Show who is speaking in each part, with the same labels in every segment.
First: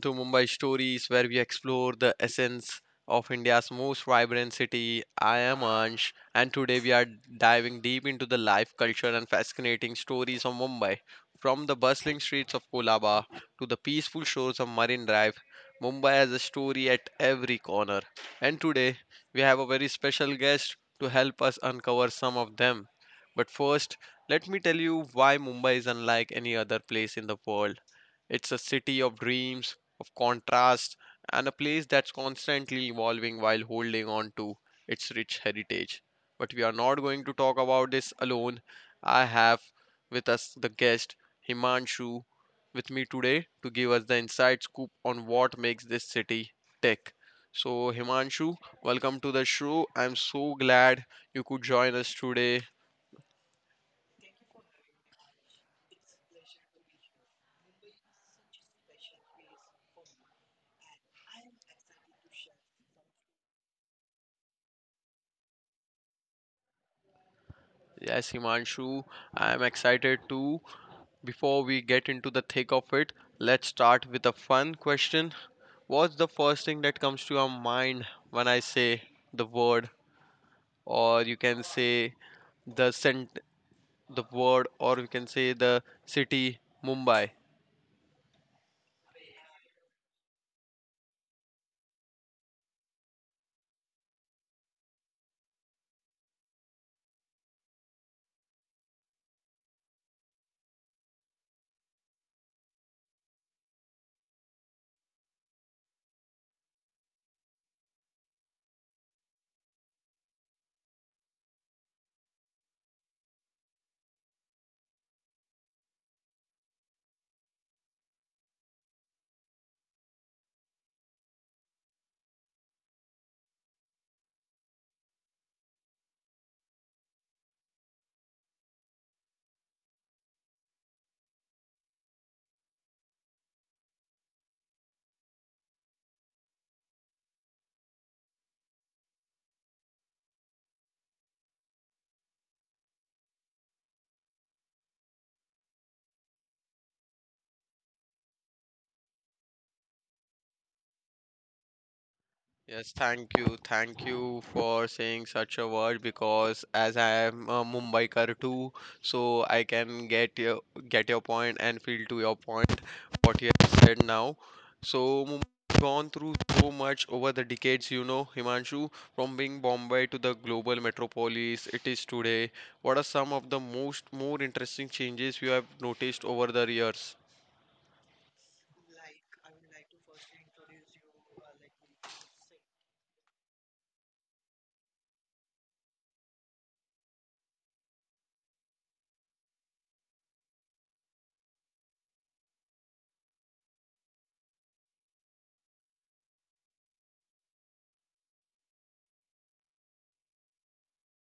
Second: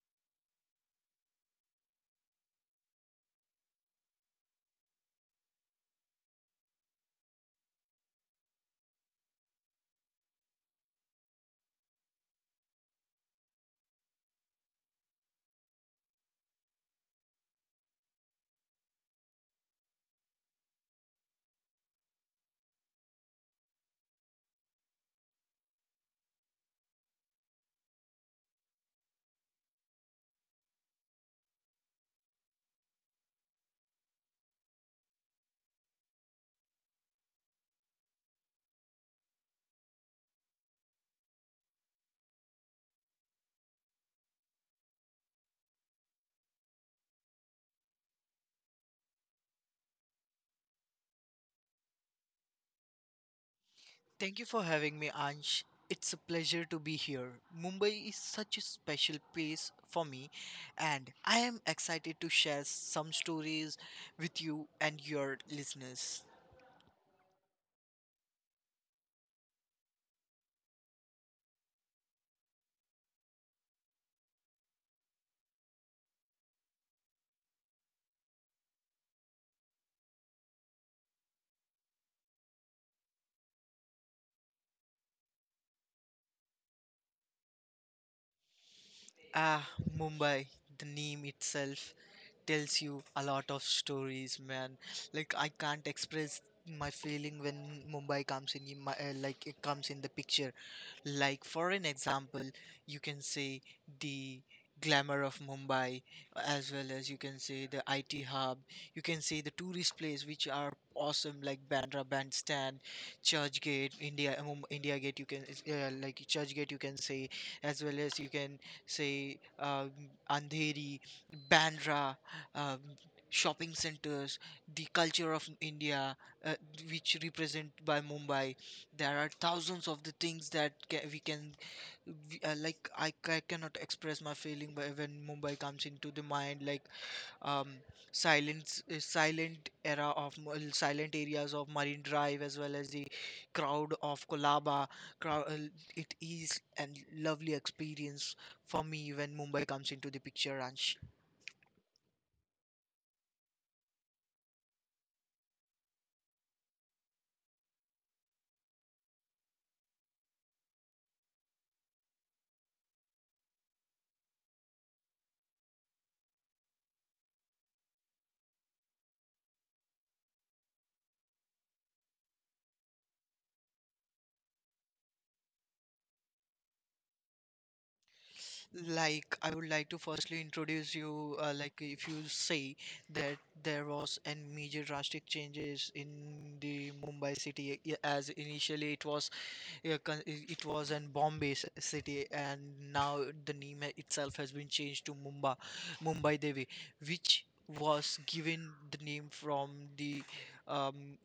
Speaker 1: to Mumbai Stories, where we explore the essence of India's most vibrant city. I am Ansh, and today we are diving deep into the life, culture, and fascinating stories of Mumbai. From the bustling streets of Kolaba to the peaceful shores of Marine Drive, Mumbai has a story at every corner. And today, we have a very special guest to help us uncover some of them. But first, let me tell you why Mumbai is unlike any other place in the world. It's a city of dreams, of contrast, and a place that's constantly evolving while holding on to its rich heritage. But we are not going to talk about this alone. I have with us the guest Himanshu with me today to give us the inside scoop on what makes this city tick. So, Himanshu, welcome to the show. I'm so glad you could join us today.
Speaker 2: Thank you for having me, Ansh. It's a pleasure to be here. Mumbai is such a special place for me, and I am excited to share some stories with you and your listeners.
Speaker 1: Yes, Himanshu, I'm excited too. Before we get into the thick of it, let's start with a fun question. What's the first thing that comes to your mind when I say the word, or you can say the sent the word, or you can say the city, Mumbai?
Speaker 2: Ah, Mumbai, the name itself tells you a lot of stories, man. Like I can't express my feeling when Mumbai comes in my like it comes in the picture. Like for an example, you can say the glamour of Mumbai, as well as you can say the IT hub. You can say the tourist place which are awesome, like Bandra Bandstand, Church Gate, India Gate. You can like Church Gate. You can say as well as you can say Andheri, Bandra, um, shopping centers, the culture of India, uh, which represent by Mumbai. There are thousands of the things that we can, like cannot express my feeling by when Mumbai comes into the mind. Like um, silent era of silent areas of Marine Drive as well as the crowd of Kolaba. Crow- uh, It is a lovely experience for me when Mumbai comes into the picture.
Speaker 1: Yes, thank you. Thank you for saying such a word because as I am a Mumbaikar too, so I can get your point and feel to your point what you have said now. So Mumbai has gone through so much over the decades, you know, Himanshu, from being Bombay to the global metropolis it is today. What are some of the most more interesting changes you have noticed over the years?
Speaker 2: Like I would like to firstly introduce you. Like if you say that there was a major drastic changes in the Mumbai city, as initially it was. Yeah, it was in Bombay city, and now the name itself has been changed to Mumbai, Mumbai Devi, which was given the name from the um,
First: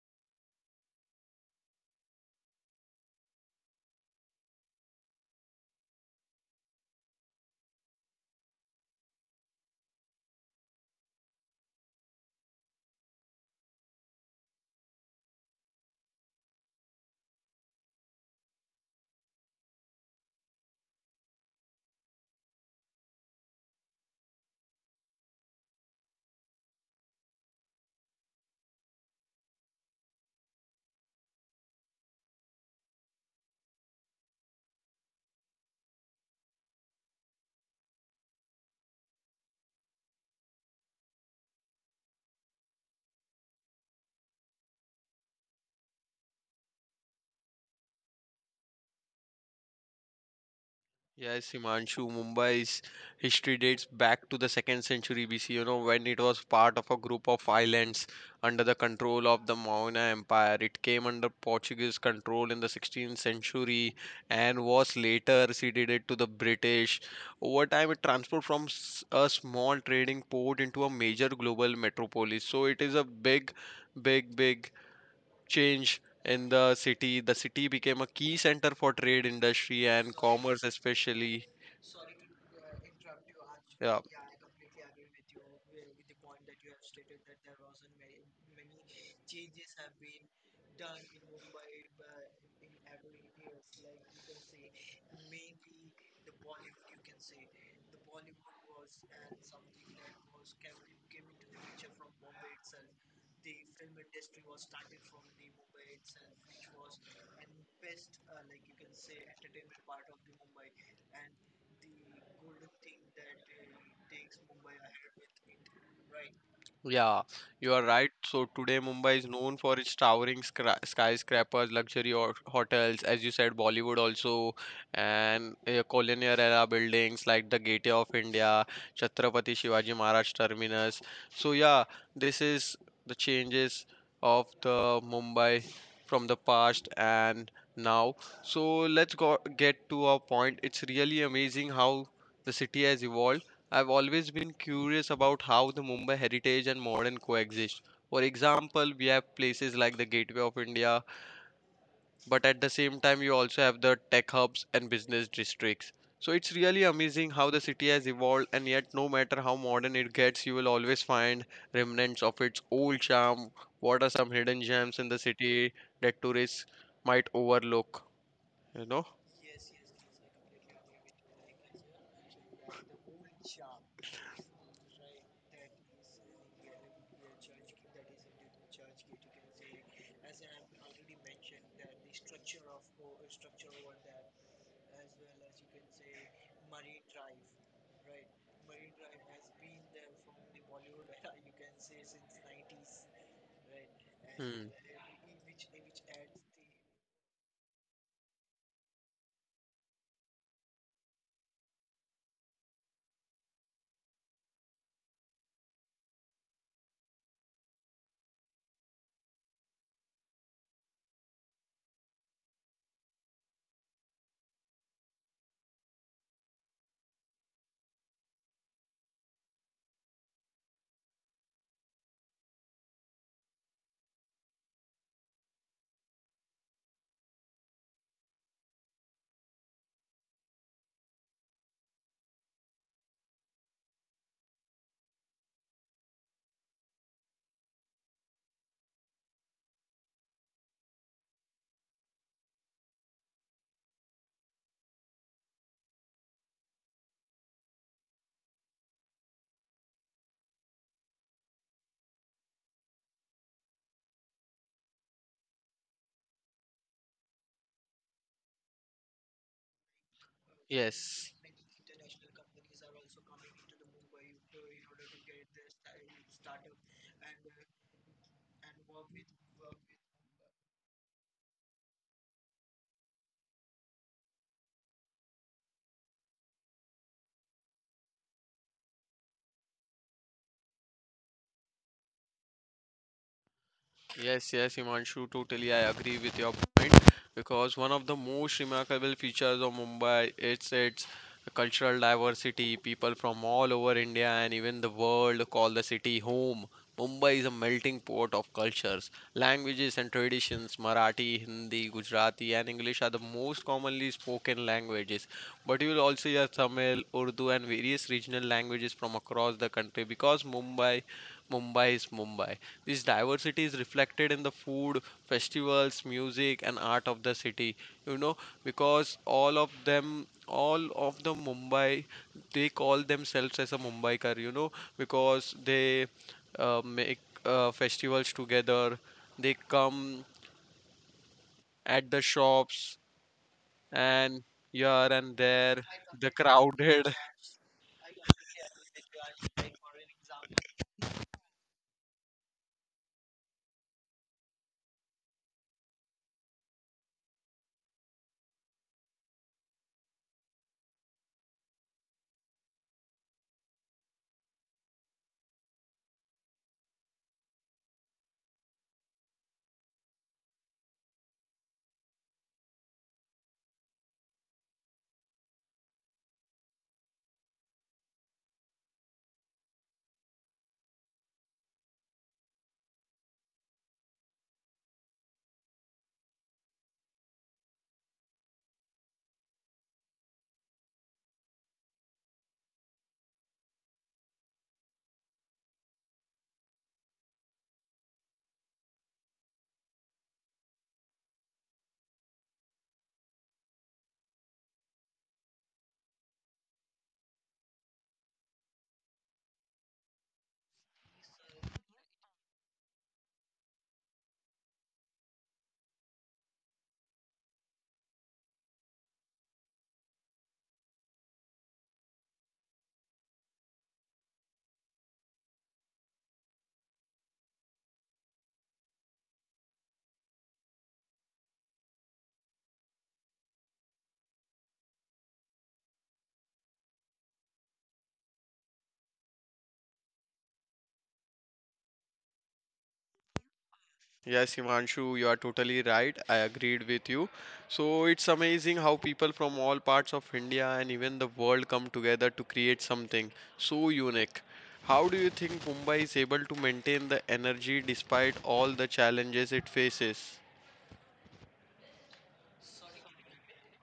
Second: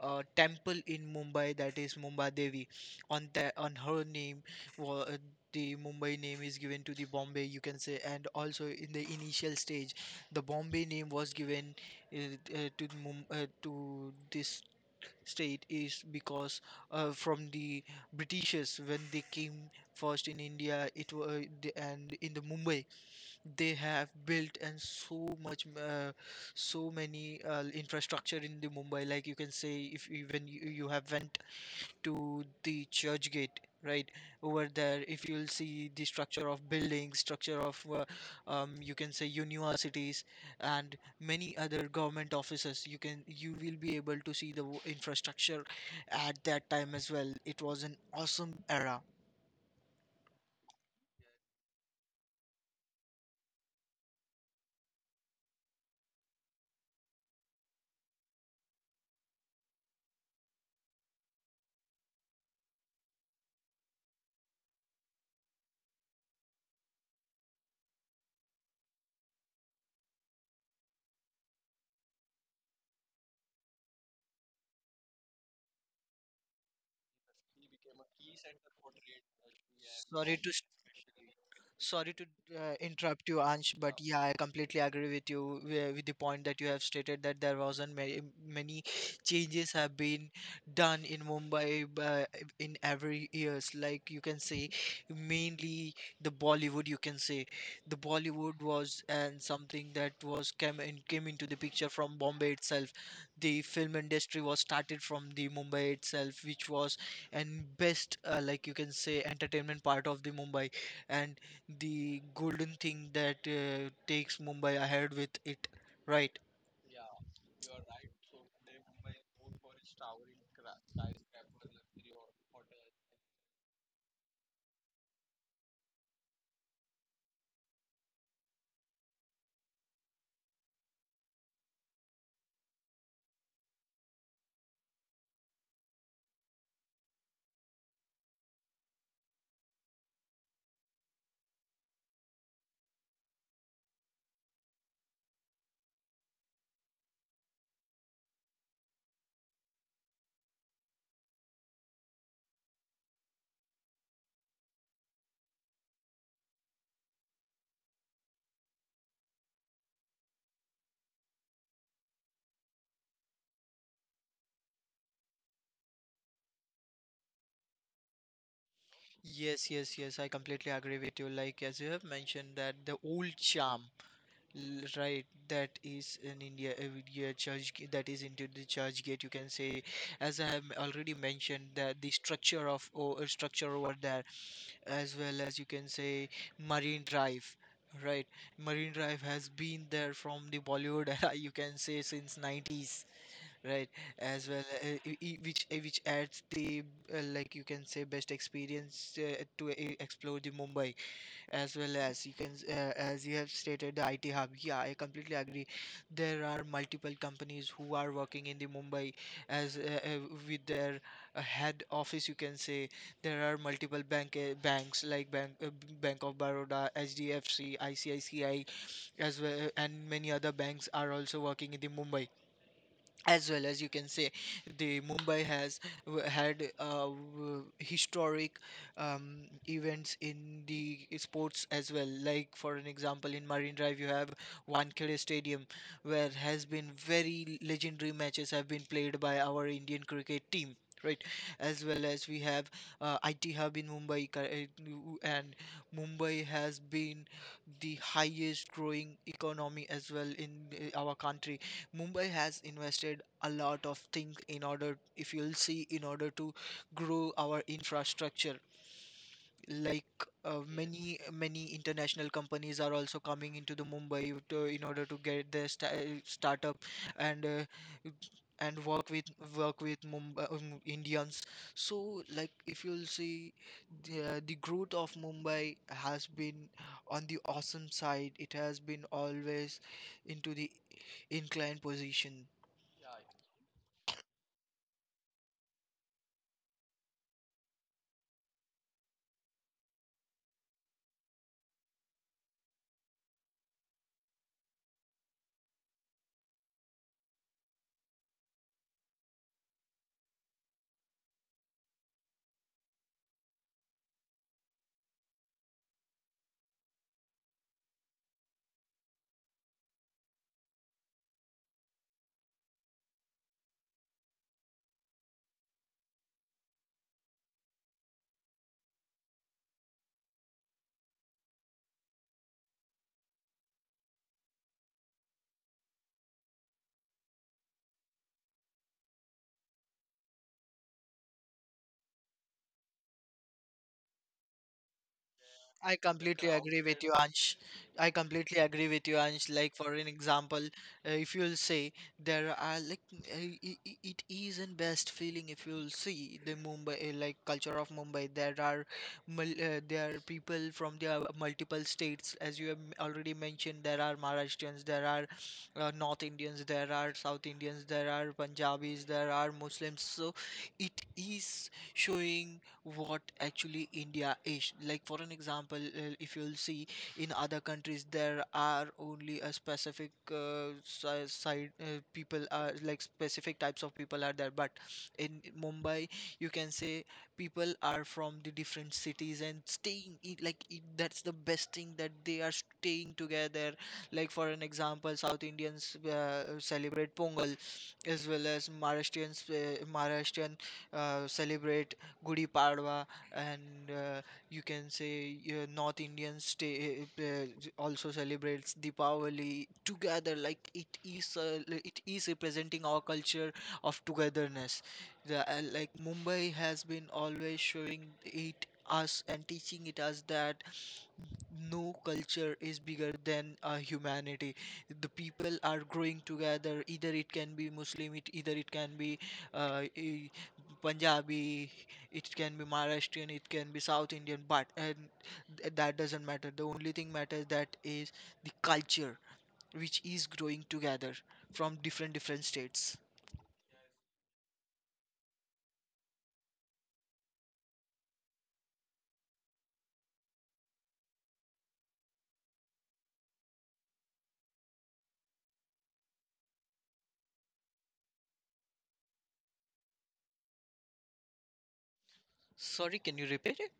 Speaker 2: temple in Mumbai, that is Mumbai Devi. On that, on her name, wa- uh the Mumbai name is given to the Bombay, you can say, and also in the initial stage, the Bombay name was given uh, to the to this state is because from the Britishers when they came first in India, it was and in the Mumbai they have built and so much so many infrastructure in the Mumbai. Like you can say, if even you have went to the church gate right. Over there if you'll see the structure of buildings, structure of you can say universities and many other government offices, you can, you will be able to see the infrastructure at that time as well. It was an awesome era.
Speaker 1: Yes, Himanshu, Mumbai's history dates back to the second century BC, you know, when it was part of a group of islands under the control of the Maurya Empire. It came under Portuguese control in the 16th century and was later ceded to the British. Over time, it transformed from a small trading port into a major global metropolis. So it is a big, big, big change in the city. The city became a key center for trade, industry, and
Speaker 2: sorry to
Speaker 1: commerce, especially.
Speaker 2: Sorry to interrupt you, Ansh,
Speaker 1: Yeah.
Speaker 2: but yeah, I completely agree with you with the point that you have stated that there wasn't many, many changes have been done in Mumbai in every years. Like you can say, mainly the Bollywood. You can say the Bollywood was and something that was came into the picture from Bombay itself. The film industry was started from the Mumbai itself, which was and best like you can say entertainment part of the Mumbai, and the golden thing that takes Mumbai ahead with it, right?
Speaker 1: Yeah, you are right. So today Mumbai is known for its towering skyscrapers, luxury hotels, as you said, Bollywood also, and colonial era buildings like the Gateway of India, Chhatrapati Shivaji Maharaj Terminus. So yeah, this is the changes of the Mumbai from the past and now. So let's go get to our point. It's really amazing how the city has evolved. I've always been curious about how the Mumbai heritage and modern coexist. For example, we have places like the Gateway of India, but at the same time, you also have the tech hubs and business districts. So it's really amazing how the city has evolved, and yet, no matter how modern it gets, you will always find remnants of its old charm. What are some hidden gems in the city that tourists might overlook? You know?
Speaker 2: Yes, yes, yes, I completely agree with you. Like, as you have mentioned, that the old charm, right, that is in India, India church, that is into the church gate, you can say, as I have already mentioned, that the structure of or structure over there, as well as you can say, Marine Drive. Right, Marine Drive has been there from the Bollywood era, you can say, since 90s. Right, as well,
Speaker 1: Hmm.
Speaker 2: which adds the like you can say best experience to explore the Mumbai, as well as you can as you have stated the IT hub. Yeah, I completely agree. There are multiple companies who are working in the Mumbai as with their head office. You can say there are multiple banks, like Bank of Baroda, HDFC, ICICI, as well, and many other banks are also working in the Mumbai, as well as you can say the mumbai has had historic um, events in the sports as well, like for an example, in Marine Drive you have Wankhede Stadium, where has been very legendary matches have been played by our Indian cricket team, right? As well as we have IT hub in Mumbai, and Mumbai has been the highest growing economy as well in our country. Mumbai has invested a lot of things in order, if you'll see, in order to grow our infrastructure. Like many
Speaker 1: Yes.
Speaker 2: many international companies are also coming into the Mumbai to, in order to get their startup and work with, work with Mumbai Indians. So like if you'll see, the growth of Mumbai has been on the awesome side. It has been always into the inclined position.
Speaker 1: Yes, yes, Himanshu, totally I agree with your point because one of the most remarkable features of Mumbai it's its cultural diversity. People from all over India and even the world call the city home. Mumbai is a melting pot of cultures, languages and traditions. Marathi, Hindi, Gujarati and English are the most commonly spoken languages. But you will also hear Tamil, Urdu and various regional languages from across the country because Mumbai is Mumbai. This diversity is reflected in the food, festivals, music, and art of the city. You know, because all of them, all of the Mumbai, they call themselves as a Mumbaikar. You know, because they make festivals together. They come at the shops and here and there,
Speaker 2: I
Speaker 1: the
Speaker 2: completely agree with
Speaker 1: crowded.
Speaker 2: you, Ansh. I completely agree with you, Ansh. Like for an example, if you'll say there are like it is an best feeling if you'll see the Mumbai like culture of Mumbai. There are there are people from the multiple states, as you have already mentioned. There are Maharashtrians, there are North Indians, there are South Indians, there are Punjabis, there are Muslims. So it is showing what actually India is. Like for an example, if you'll see in other countries there are only a specific side people are, like specific types of people are there, but in Mumbai you can say people are from the different cities and staying like that's the best thing that they are staying together. Like for an example, South Indians celebrate Pongal, as well as maharashtrian celebrate Gudi Padwa, and you can say North Indians stay, also celebrates Deepavali together. Like it is, it is representing our culture of togetherness. Like Mumbai has been always showing it us and teaching it us that no culture is bigger than humanity. The people are growing together, either it can be muslim it, either it can be uh, eh, punjabi, it can be maharashtrian, it can be south indian, that doesn't matter. The only thing matters, that is the culture which is growing together from different different states.
Speaker 1: Yes, Himanshu, you are totally right. I agreed with you. So it's amazing how people from all parts of India and even the world come together to create something so unique. How do you think Mumbai is able to maintain the energy despite all the challenges it faces?
Speaker 2: Sorry, can you repeat it?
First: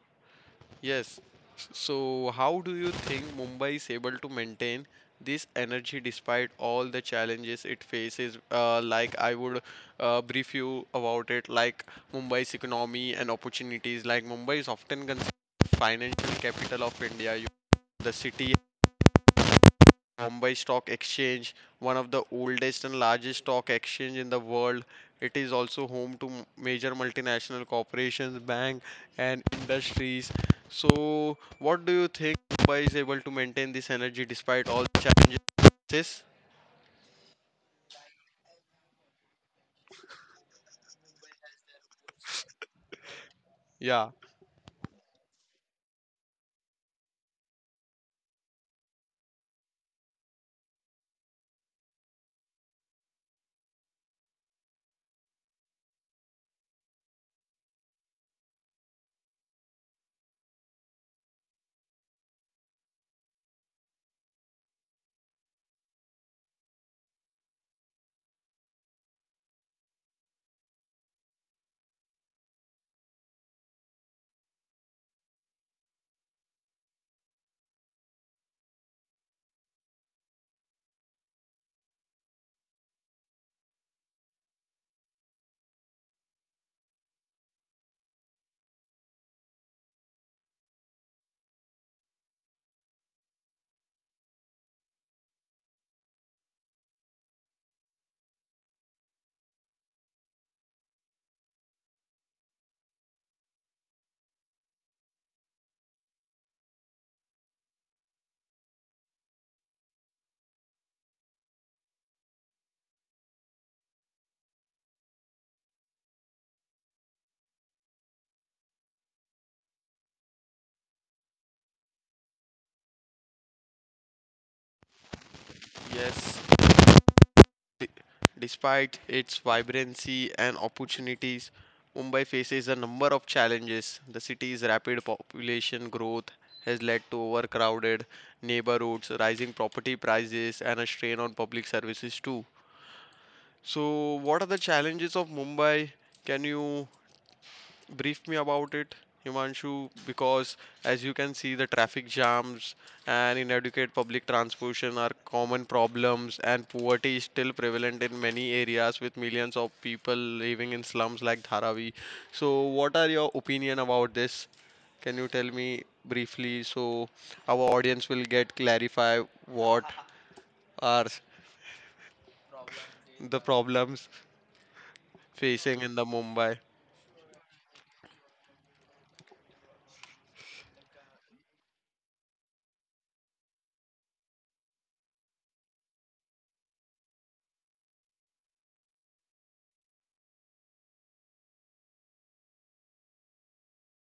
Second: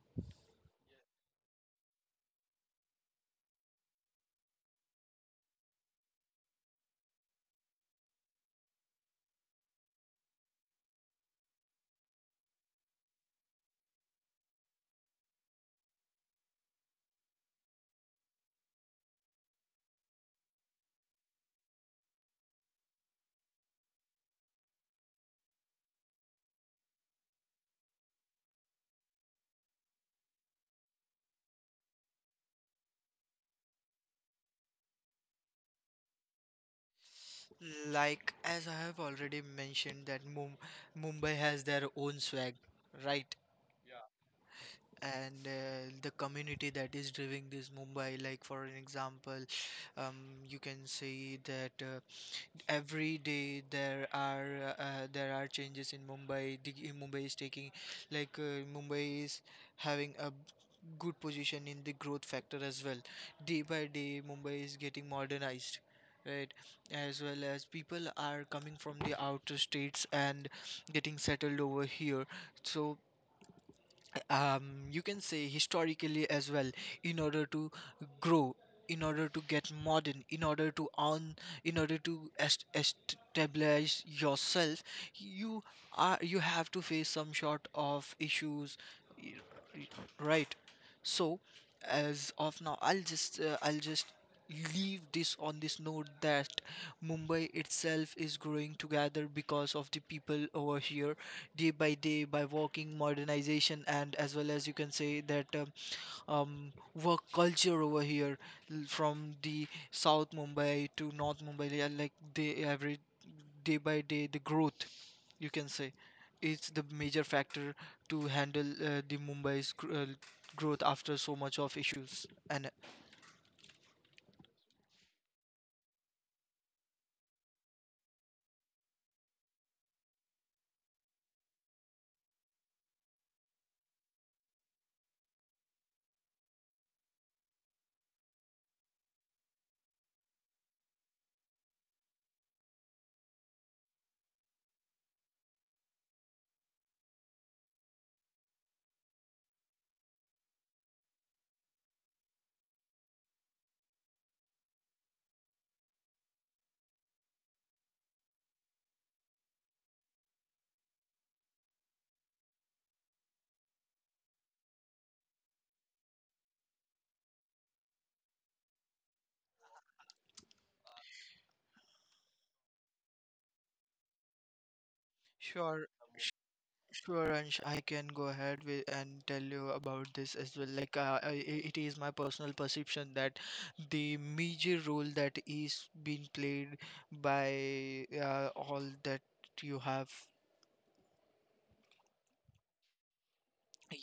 Speaker 1: Yes. So, how do you think Mumbai is able to maintain this energy despite all the challenges it faces? Like, I would brief you about it, like Mumbai's economy and opportunities. Like, Mumbai is often considered the financial capital of India. You, the city Bombay Stock Exchange, one of the oldest and largest stock exchange in the world. It is also home to major multinational corporations, bank and industries. So, what do you think Mumbai is able to maintain this energy despite all the challenges?
Speaker 2: Like as I have already mentioned that mumbai has their own swag, right?
Speaker 1: Yeah.
Speaker 2: And the community that is driving this Mumbai. Like for an example, um, you can see that every day there are changes in Mumbai. Mumbai is taking, like Mumbai is having a good position in the growth factor as well. Day by day, Mumbai is getting modernized. Right, as well as people are coming from the outer states and getting settled over here. So, you can say historically as well, in order to grow, in order to get modern, in order to earn, in order to establish yourself, you you have to face some sort of issues, y- y- right? So as of now, I'll just leave this on this note, that mumbai itself is growing together because of the people over here, day by day by walking modernization, and as well as you can say that um, work culture over here, from the South Mumbai to North Mumbai, yeah, like they every day by day the growth, you can say it's the major factor to handle the Mumbai's growth after so much of issues and.
Speaker 1: Yes. Despite its vibrancy and opportunities, Mumbai faces a number of challenges. The city's rapid population growth has led to overcrowded neighborhoods, rising property prices, and a strain on public services too. So, what are the challenges of Mumbai? Can you brief me about it, Himanshu? Because as you can see, the traffic jams and inadequate public transportation are common problems, and poverty is still prevalent in many areas with millions of people living in slums like Dharavi. So, what are your opinion about this? Can you tell me briefly so our audience will get clarify what are the problems facing
Speaker 2: Sure.
Speaker 1: in the Mumbai?
Speaker 2: Sure, Ansh, I can go ahead with and tell you about this as well. Like, it is my personal perception that the major role that is being played by all that you have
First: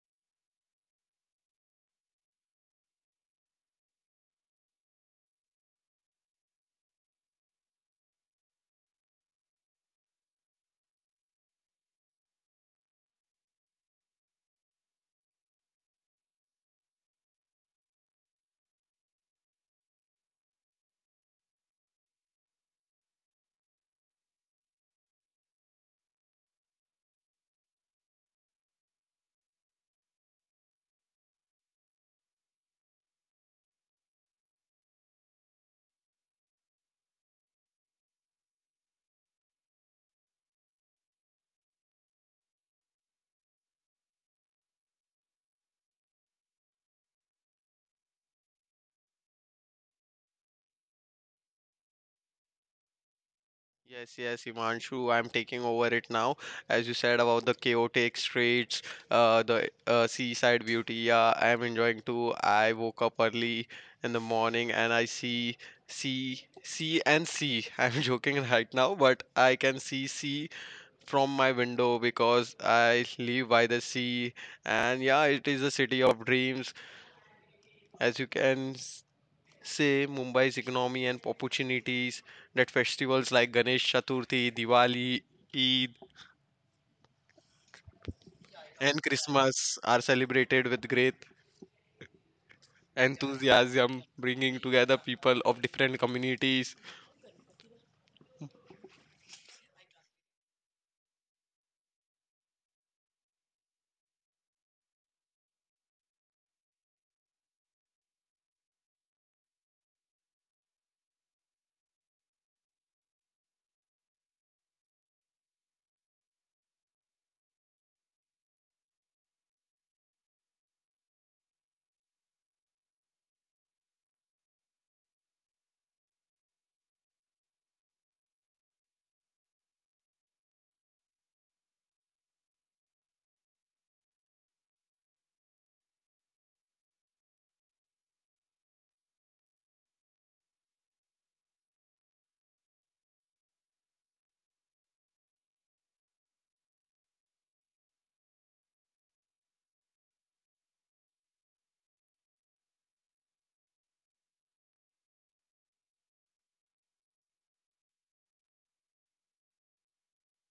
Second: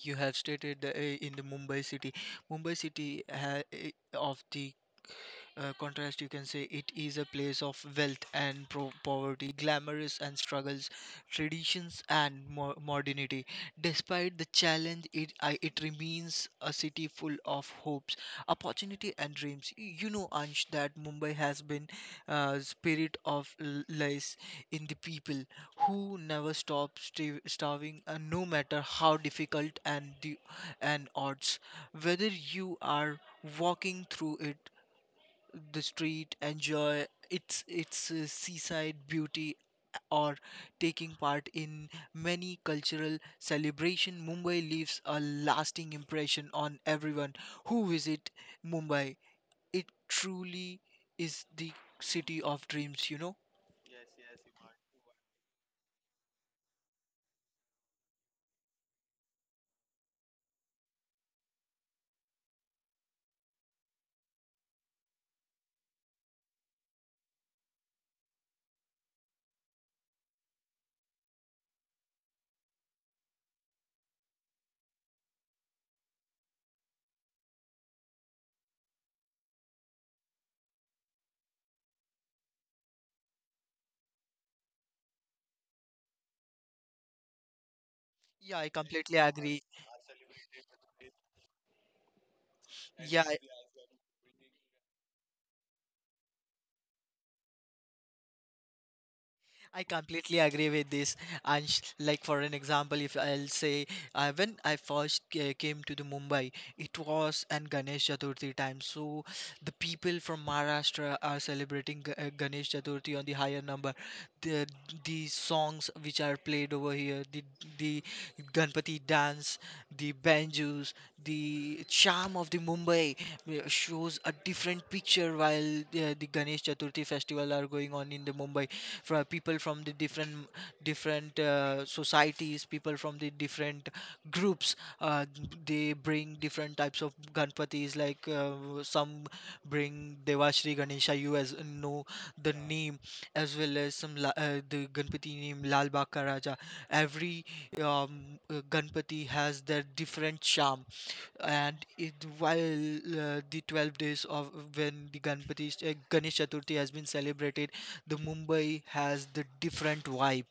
Speaker 2: you have stated in the Mumbai city. Mumbai city ha i- of the contrast, you can say it is a place of wealth and poverty, glamorous and struggles, traditions and modernity. Despite the challenge, it remains a city full of hopes, opportunity, and dreams. You know, Ansh, that Mumbai has been spirit of lies in the people who never stop starving, no matter how difficult, and odds. Whether you are walking through it the street, enjoy its seaside beauty, or taking part in many cultural celebration. Mumbai leaves a lasting impression on everyone who visit Mumbai. It truly is the city of dreams. You know?
Speaker 1: Yes, yes, Himanshu, I'm taking over it now. As you said about the chaotic streets, the seaside beauty, yeah, I'm enjoying too. I woke up early in the morning and I see sea, sea and sea. I'm joking right now, but I can see sea from my window because I live by the sea. And yeah, it is a city of dreams, as you can. Say Mumbai's economy and opportunities that festivals like Ganesh Chaturthi, Diwali, Eid,
Speaker 2: Yeah, I
Speaker 1: and
Speaker 2: completely agree.
Speaker 1: Christmas are celebrated with great
Speaker 2: Yeah,
Speaker 1: enthusiasm, bringing together people of different communities.
Speaker 2: I completely agree with this. Like for an example, if I'll say when I first came to the Mumbai, it was an Ganesh Chaturthi time. So the people from Maharashtra are celebrating Ganesh Chaturthi on the higher number. The the songs which are played over here, the Ganpati dance, the banjos, the charm of the Mumbai shows a different picture while uh, the Ganesh Chaturthi festival are going on in the Mumbai for people from the different societies, people from the different groups uh, they bring different types of ganpatis like some bring devashri ganesha you as know the name, as well as the ganpati name lal Bag Ka raja. Every um, ganpati has their different charm. And it while the 12 days of when the ganpati ganesh chaturthi has been celebrated, the Mumbai has the different vibe.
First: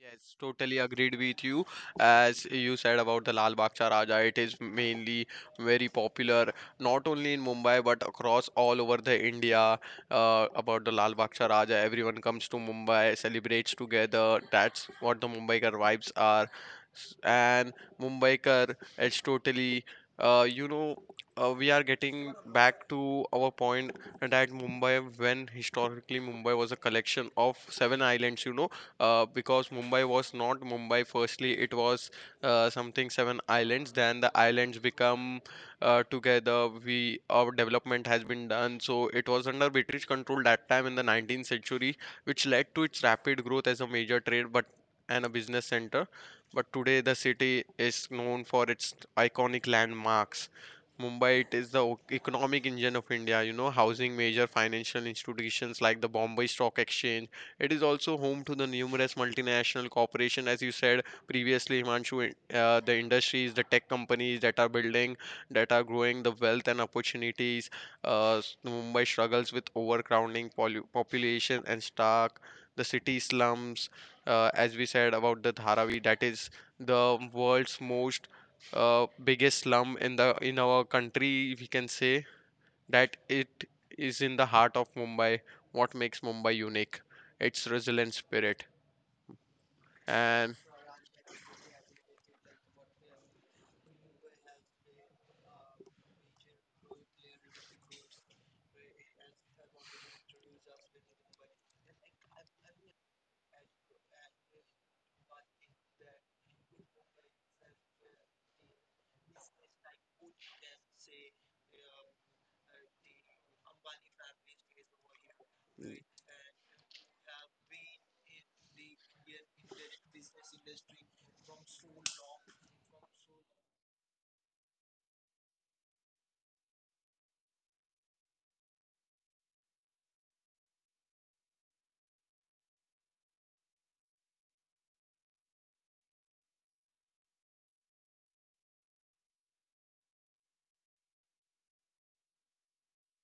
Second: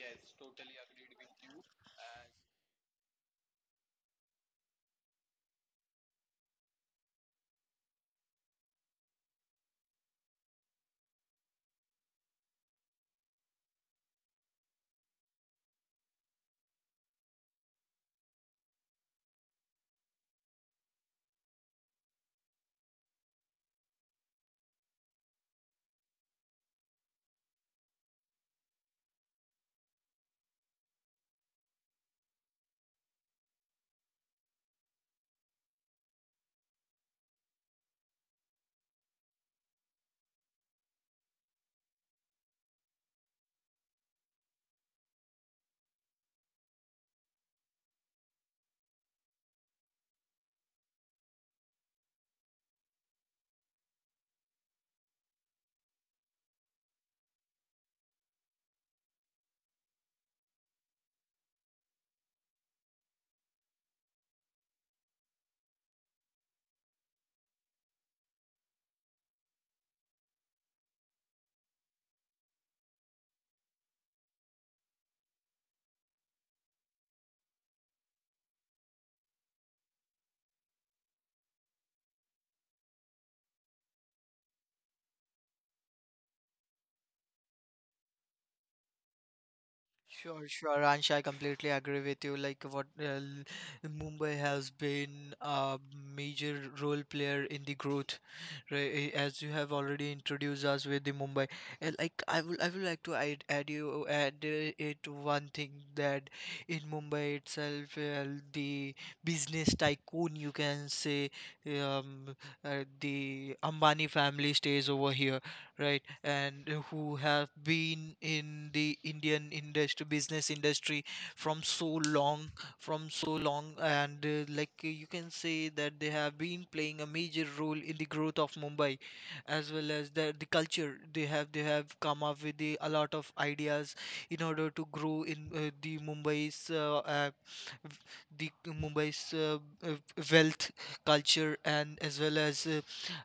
Speaker 1: Yes, totally agreed with you. As you said about the Lal Bagh Cha Raja, it is mainly very popular not only in Mumbai but across all over the India. About the Lal Bagh Cha Raja, everyone comes to Mumbai, celebrates together. That's what the Mumbaikar vibes are. And Mumbaikar, it's totally, you know, we are getting back to our point that Mumbai, when historically Mumbai was a collection of seven islands, you know, because Mumbai was not Mumbai. Firstly, it was something seven islands. Then the islands become together. We our development has been done. So it was under British control that time in the 19th century, which led to its rapid growth as a major trade, but and a business center. But today the city is known for its iconic landmarks. Mumbai, it is the economic engine of India, you know, housing major financial institutions like the Bombay Stock Exchange. It is also home to the numerous multinational corporations, as you said previously, Himanshu. The industries, the tech companies that are building, that are growing, the wealth and opportunities. Mumbai struggles with overcrowding, population, and stark. The city slums, as we said about the Dharavi, that is the world's most biggest slum in the in our country, we can say that it is in the heart of Mumbai. What makes Mumbai unique? Its resilient spirit.
Speaker 2: Sure,
Speaker 1: And
Speaker 2: sure, Ansha, I completely agree with you. Like Mumbai has been a major role player in the growth, right? As you have already introduced us with the Mumbai, and like I would like to add it one thing, that in Mumbai itself, the business tycoon you can say, um, the Ambani family stays over here, right, and who have been in the indian industry, business industry from so long, and you can say that they have been playing a major role in the growth of mumbai, as well as the culture. They have come up with a lot of ideas in order to grow in the Mumbai's uh, wealth, culture, and as well as uh,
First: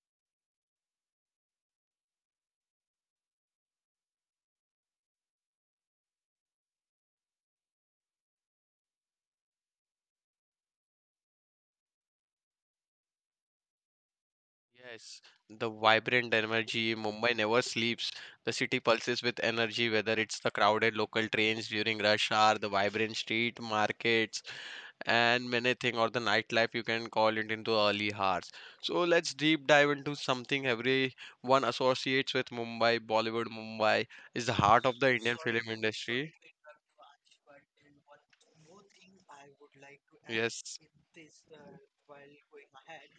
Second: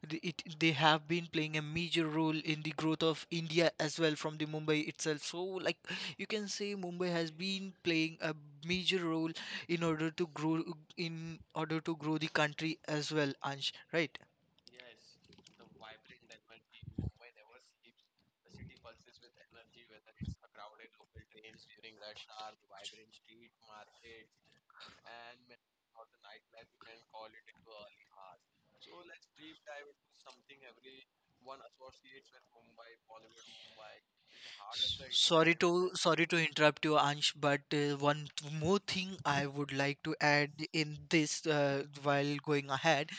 Speaker 2: the- it, they have been playing a major role in the growth of India as well from the Mumbai itself. So, like you can say, Mumbai has been playing a major role in order to grow the country as well, Ansh. Right?
Speaker 1: yes, the vibrant energy. Mumbai never sleeps. The city pulses with energy, whether it's the crowded local trains during rush hour, the vibrant street markets, and many things, or the nightlife you can call it into early hours. So let's deep dive into something everyone associates with Mumbai. Bollywood Mumbai is the heart of the Indian
Speaker 2: Sorry
Speaker 1: film
Speaker 2: to sorry
Speaker 1: industry.
Speaker 2: to interrupt you, Ansh, but one more thing I would like to add
Speaker 1: Yes.
Speaker 2: in this while going ahead,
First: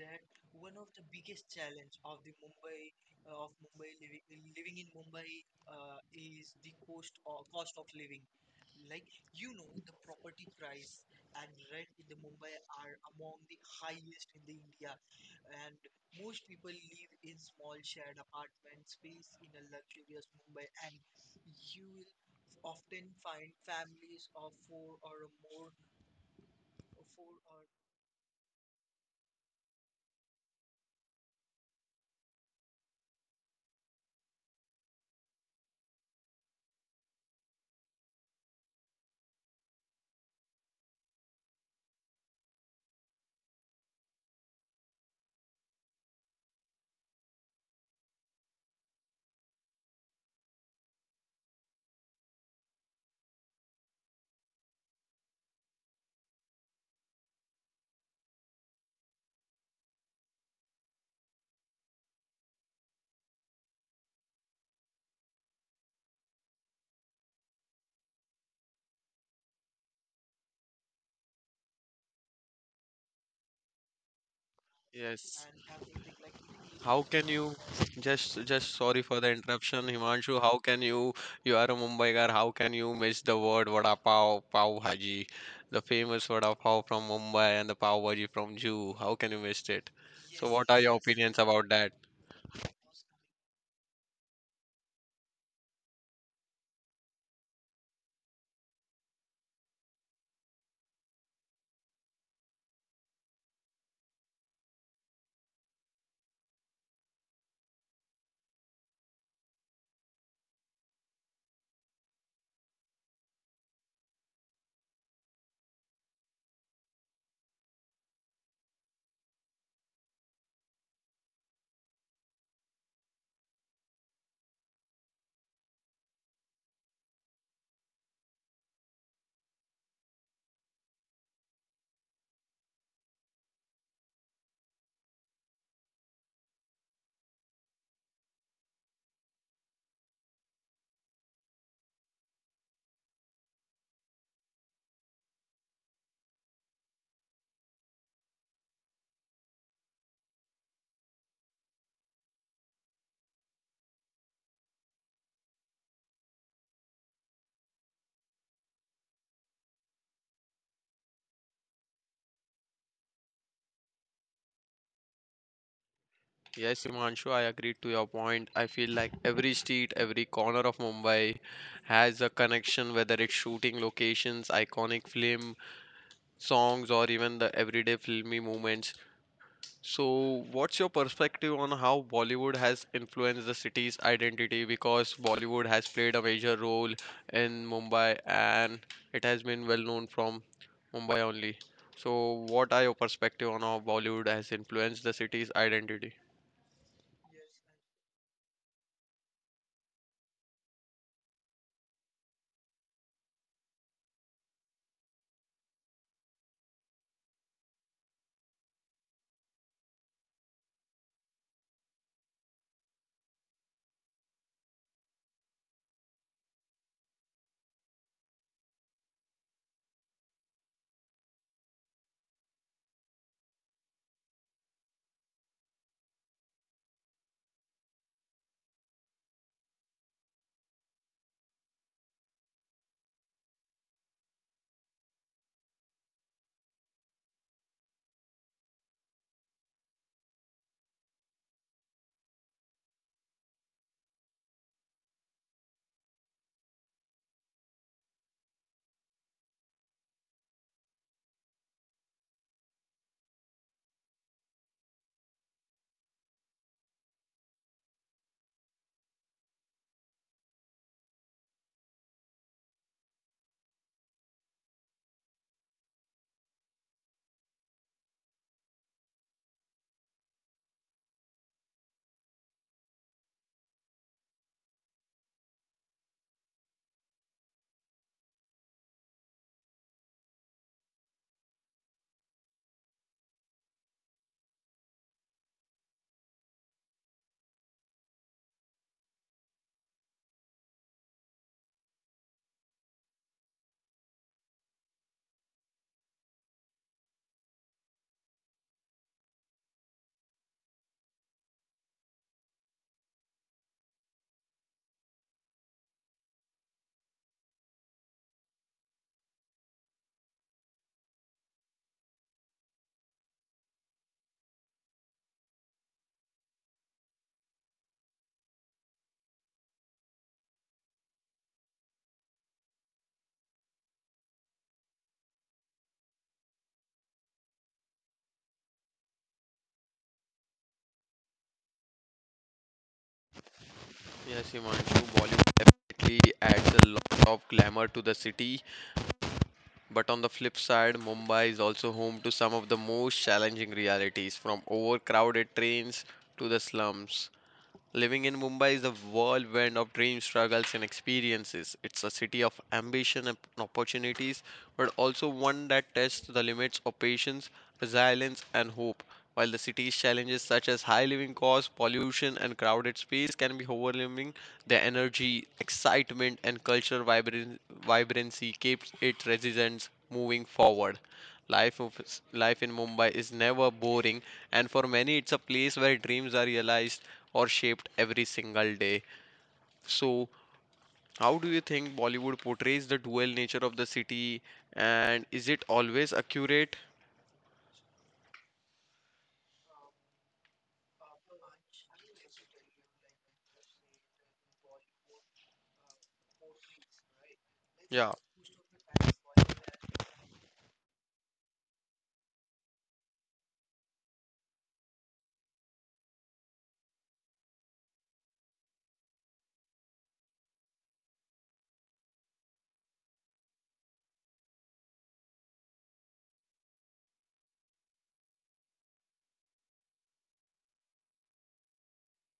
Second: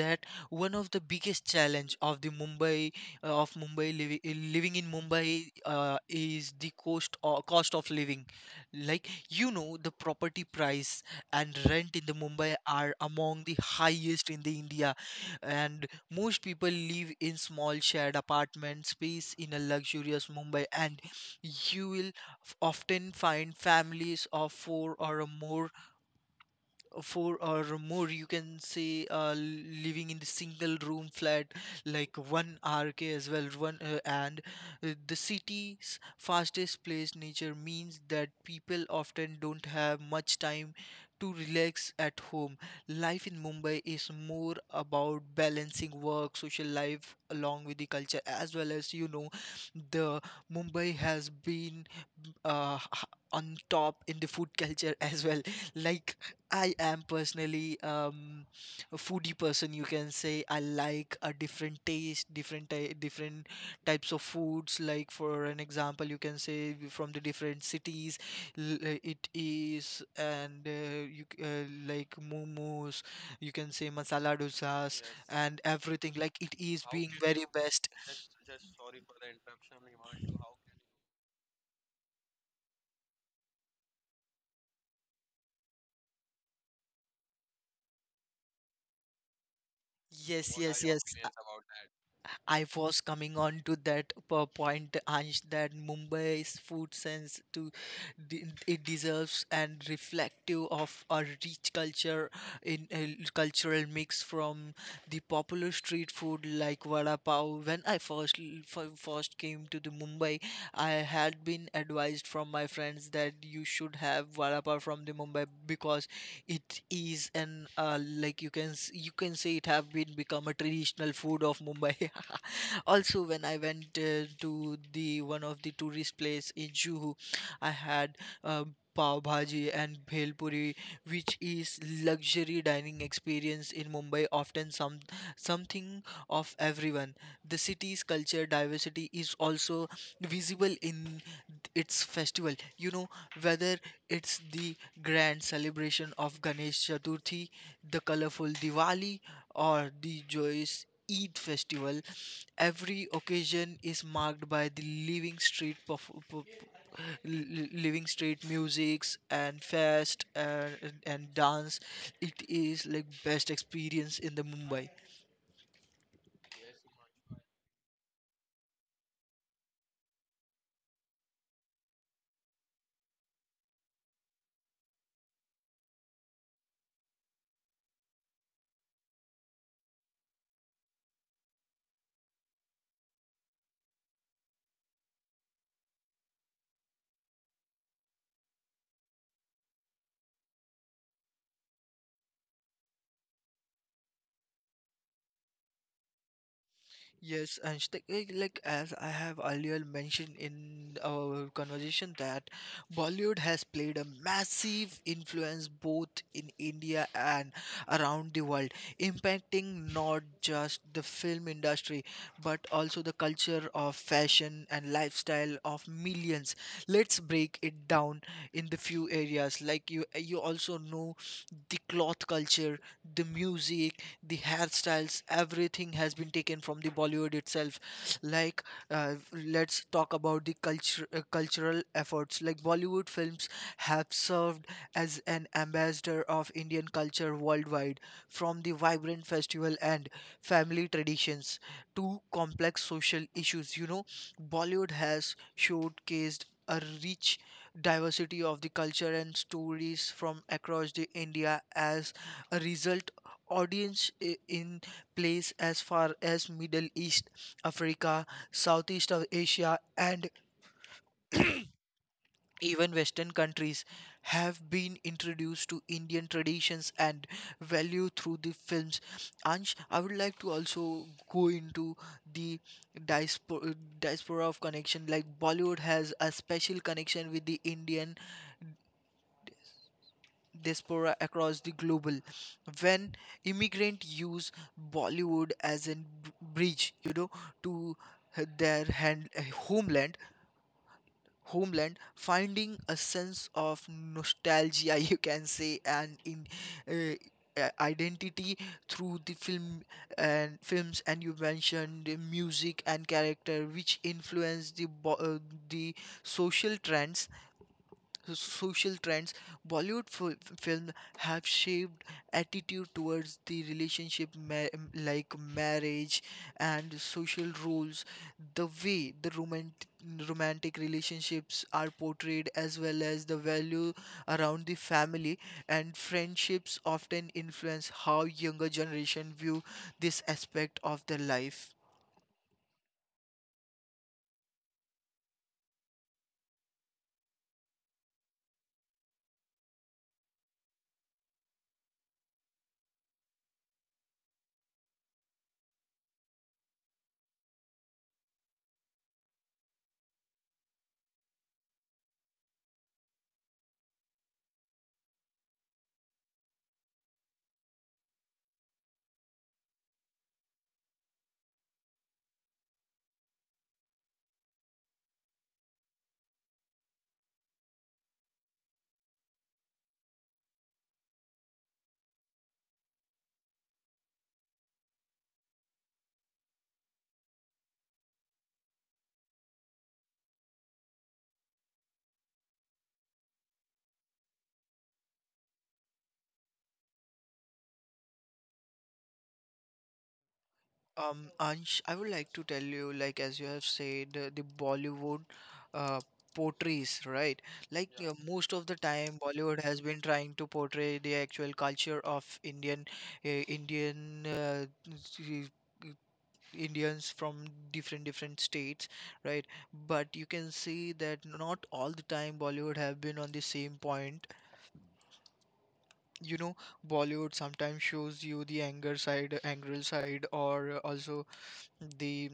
Speaker 2: that one of the biggest challenge of the Mumbai of Mumbai living in Mumbai is the cost of living. Like you know, the property price and rent in the Mumbai are among the highest in the India, and most people live in small shared apartment space in a luxurious Mumbai, and you will often find families of four or more, four or more, you can say, living in the single room flat like one rk as well one and the city's fastest place nature means that people often don't have much time to relax at home. Life in mumbai is more about balancing work, social life along with the culture, as well as you know, the mumbai has been uh, h- on top in the food culture as well. Like, I am personally a foodie person, you can say. I like a different taste, different types of foods. Like for an example, you can say from the different cities, it is and like momos, you can say masala dosas. Yes.
Speaker 1: Yes.
Speaker 2: And everything. Like it is
Speaker 1: How
Speaker 2: being
Speaker 1: can
Speaker 2: very
Speaker 1: you
Speaker 2: best.
Speaker 1: just sorry for the interruption, Himanshu. How can you you are a Mumbaiker, how can you miss the word vada pav, pav bhaji, the famous vada pav from Mumbai and the pav bhaji from Jew. How can you miss it? So
Speaker 2: Yes,
Speaker 1: what are
Speaker 2: yes,
Speaker 1: your
Speaker 2: yes.
Speaker 1: opinions about that?
Speaker 2: I was coming on to that point, Ansh, that Mumbai's food sense to it deserves and reflective of a rich culture, in a cultural mix from the popular street food like vada pav. When I first first came to the Mumbai, I had been advised from my friends that you should have vada pav from the Mumbai, because it is an like you can you can say it have been become a traditional food of Mumbai. Also, when I went to the one of the tourist place in juhu, I had uh, pav bhaji and bhel puri, which is luxury dining experience in mumbai, often something of everyone. The city's culture diversity is also visible in its festival, you know, whether it's the grand celebration of ganesh chaturthi, the colorful diwali, or the joyous Eid festival. Every occasion is marked by the living street living street musics and and dance. It is like best experience in the mumbai.
Speaker 1: Yes, Himanshu, I agree to your point. I feel like every street, every corner of Mumbai has a connection, whether it's shooting locations, iconic film, songs, or even the everyday filmy moments. So, what's your perspective on how Bollywood has influenced the city's identity? Because Bollywood has played a major role in Mumbai and it has been well known from Mumbai only. So, what are your perspective on how Bollywood has influenced the city's identity?
Speaker 2: Yes, and sh- like eh, like as I have earlier mentioned in our conversation that Bollywood has played a massive influence both in India and around the world, impacting not just the film industry but also the culture of fashion and lifestyle of millions. Let's break it down in the few areas. Like you also know the cloth culture, the music, the hairstyles, everything has been taken from the Bollywood itself. Like, let's talk about the culture, cultural efforts. Like, Bollywood films have served as an ambassador of Indian culture worldwide, from the vibrant festival and family traditions to complex social issues. You know, Bollywood has showcased a rich diversity of the culture and stories from across the India. As a result, audience in place as far as Middle East, Africa, Southeast of Asia, and even Western countries have been introduced to Indian traditions and value through the films. Ansh, I would like to also go into the diaspora, diaspora of connection. Like Bollywood has a special connection with the Indian diaspora across the global, when immigrant use bollywood as a bridge, you know, to h- their hand, eh, homeland homeland, finding a sense of nostalgia you can say, and in uh, identity through the film and films, and you mentioned the music and character which influence the the social trends. Social trends, Bollywood film have shaped attitude towards the relationship like marriage and social roles. The way the romantic relationships are portrayed, as well as the value around the family and friendships, often influence how younger generation view this aspect of their life.
Speaker 1: Yes, Himanshu, Bollywood definitely adds a lot of glamour to the city, but on the flip side, Mumbai is also home to some of the most challenging realities from overcrowded trains to the slums. Living in Mumbai is a whirlwind of dream struggles and experiences. It's a city of ambition and opportunities, but also one that tests the limits of patience, resilience, and hope. While the city's challenges such as high living costs, pollution, and crowded space can be overwhelming, the energy, excitement, and cultural vibrancy keeps its residents moving forward. Life, of, Life in Mumbai is never boring, and for many, it's a place where dreams are realized or shaped every single day. So, how do you think Bollywood portrays the dual nature of the city and is it always accurate?
Speaker 2: Ansh, I would like to tell you, like as you have said, the Bollywood uh, portrays, right? Like
Speaker 1: Yeah.
Speaker 2: most of the time, Bollywood has been trying to portray the actual culture of Indian, Indian s- Indians from different states, right? But you can see that not all the time Bollywood have been on the same point. You know, Bollywood sometimes shows you the anger side, angry side, or also the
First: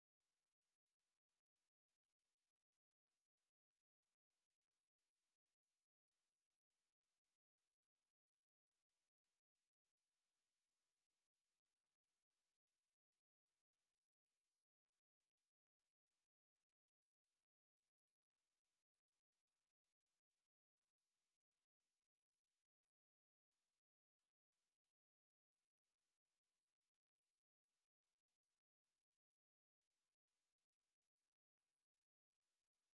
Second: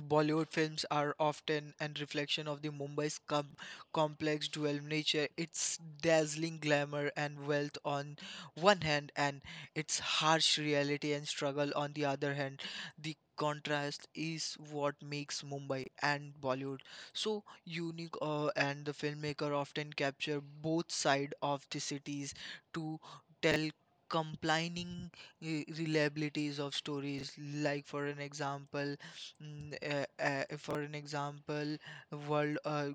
Speaker 2: Bollywood films are often an reflection of the Mumbai's complex dual nature, its dazzling glamour and wealth on one hand, and its harsh reality and struggle on the other hand. The contrast is what makes Mumbai and Bollywood so unique, and the filmmaker often capture both sides of the cities to tell complaining reliabilities of stories, like for an example. For an example, world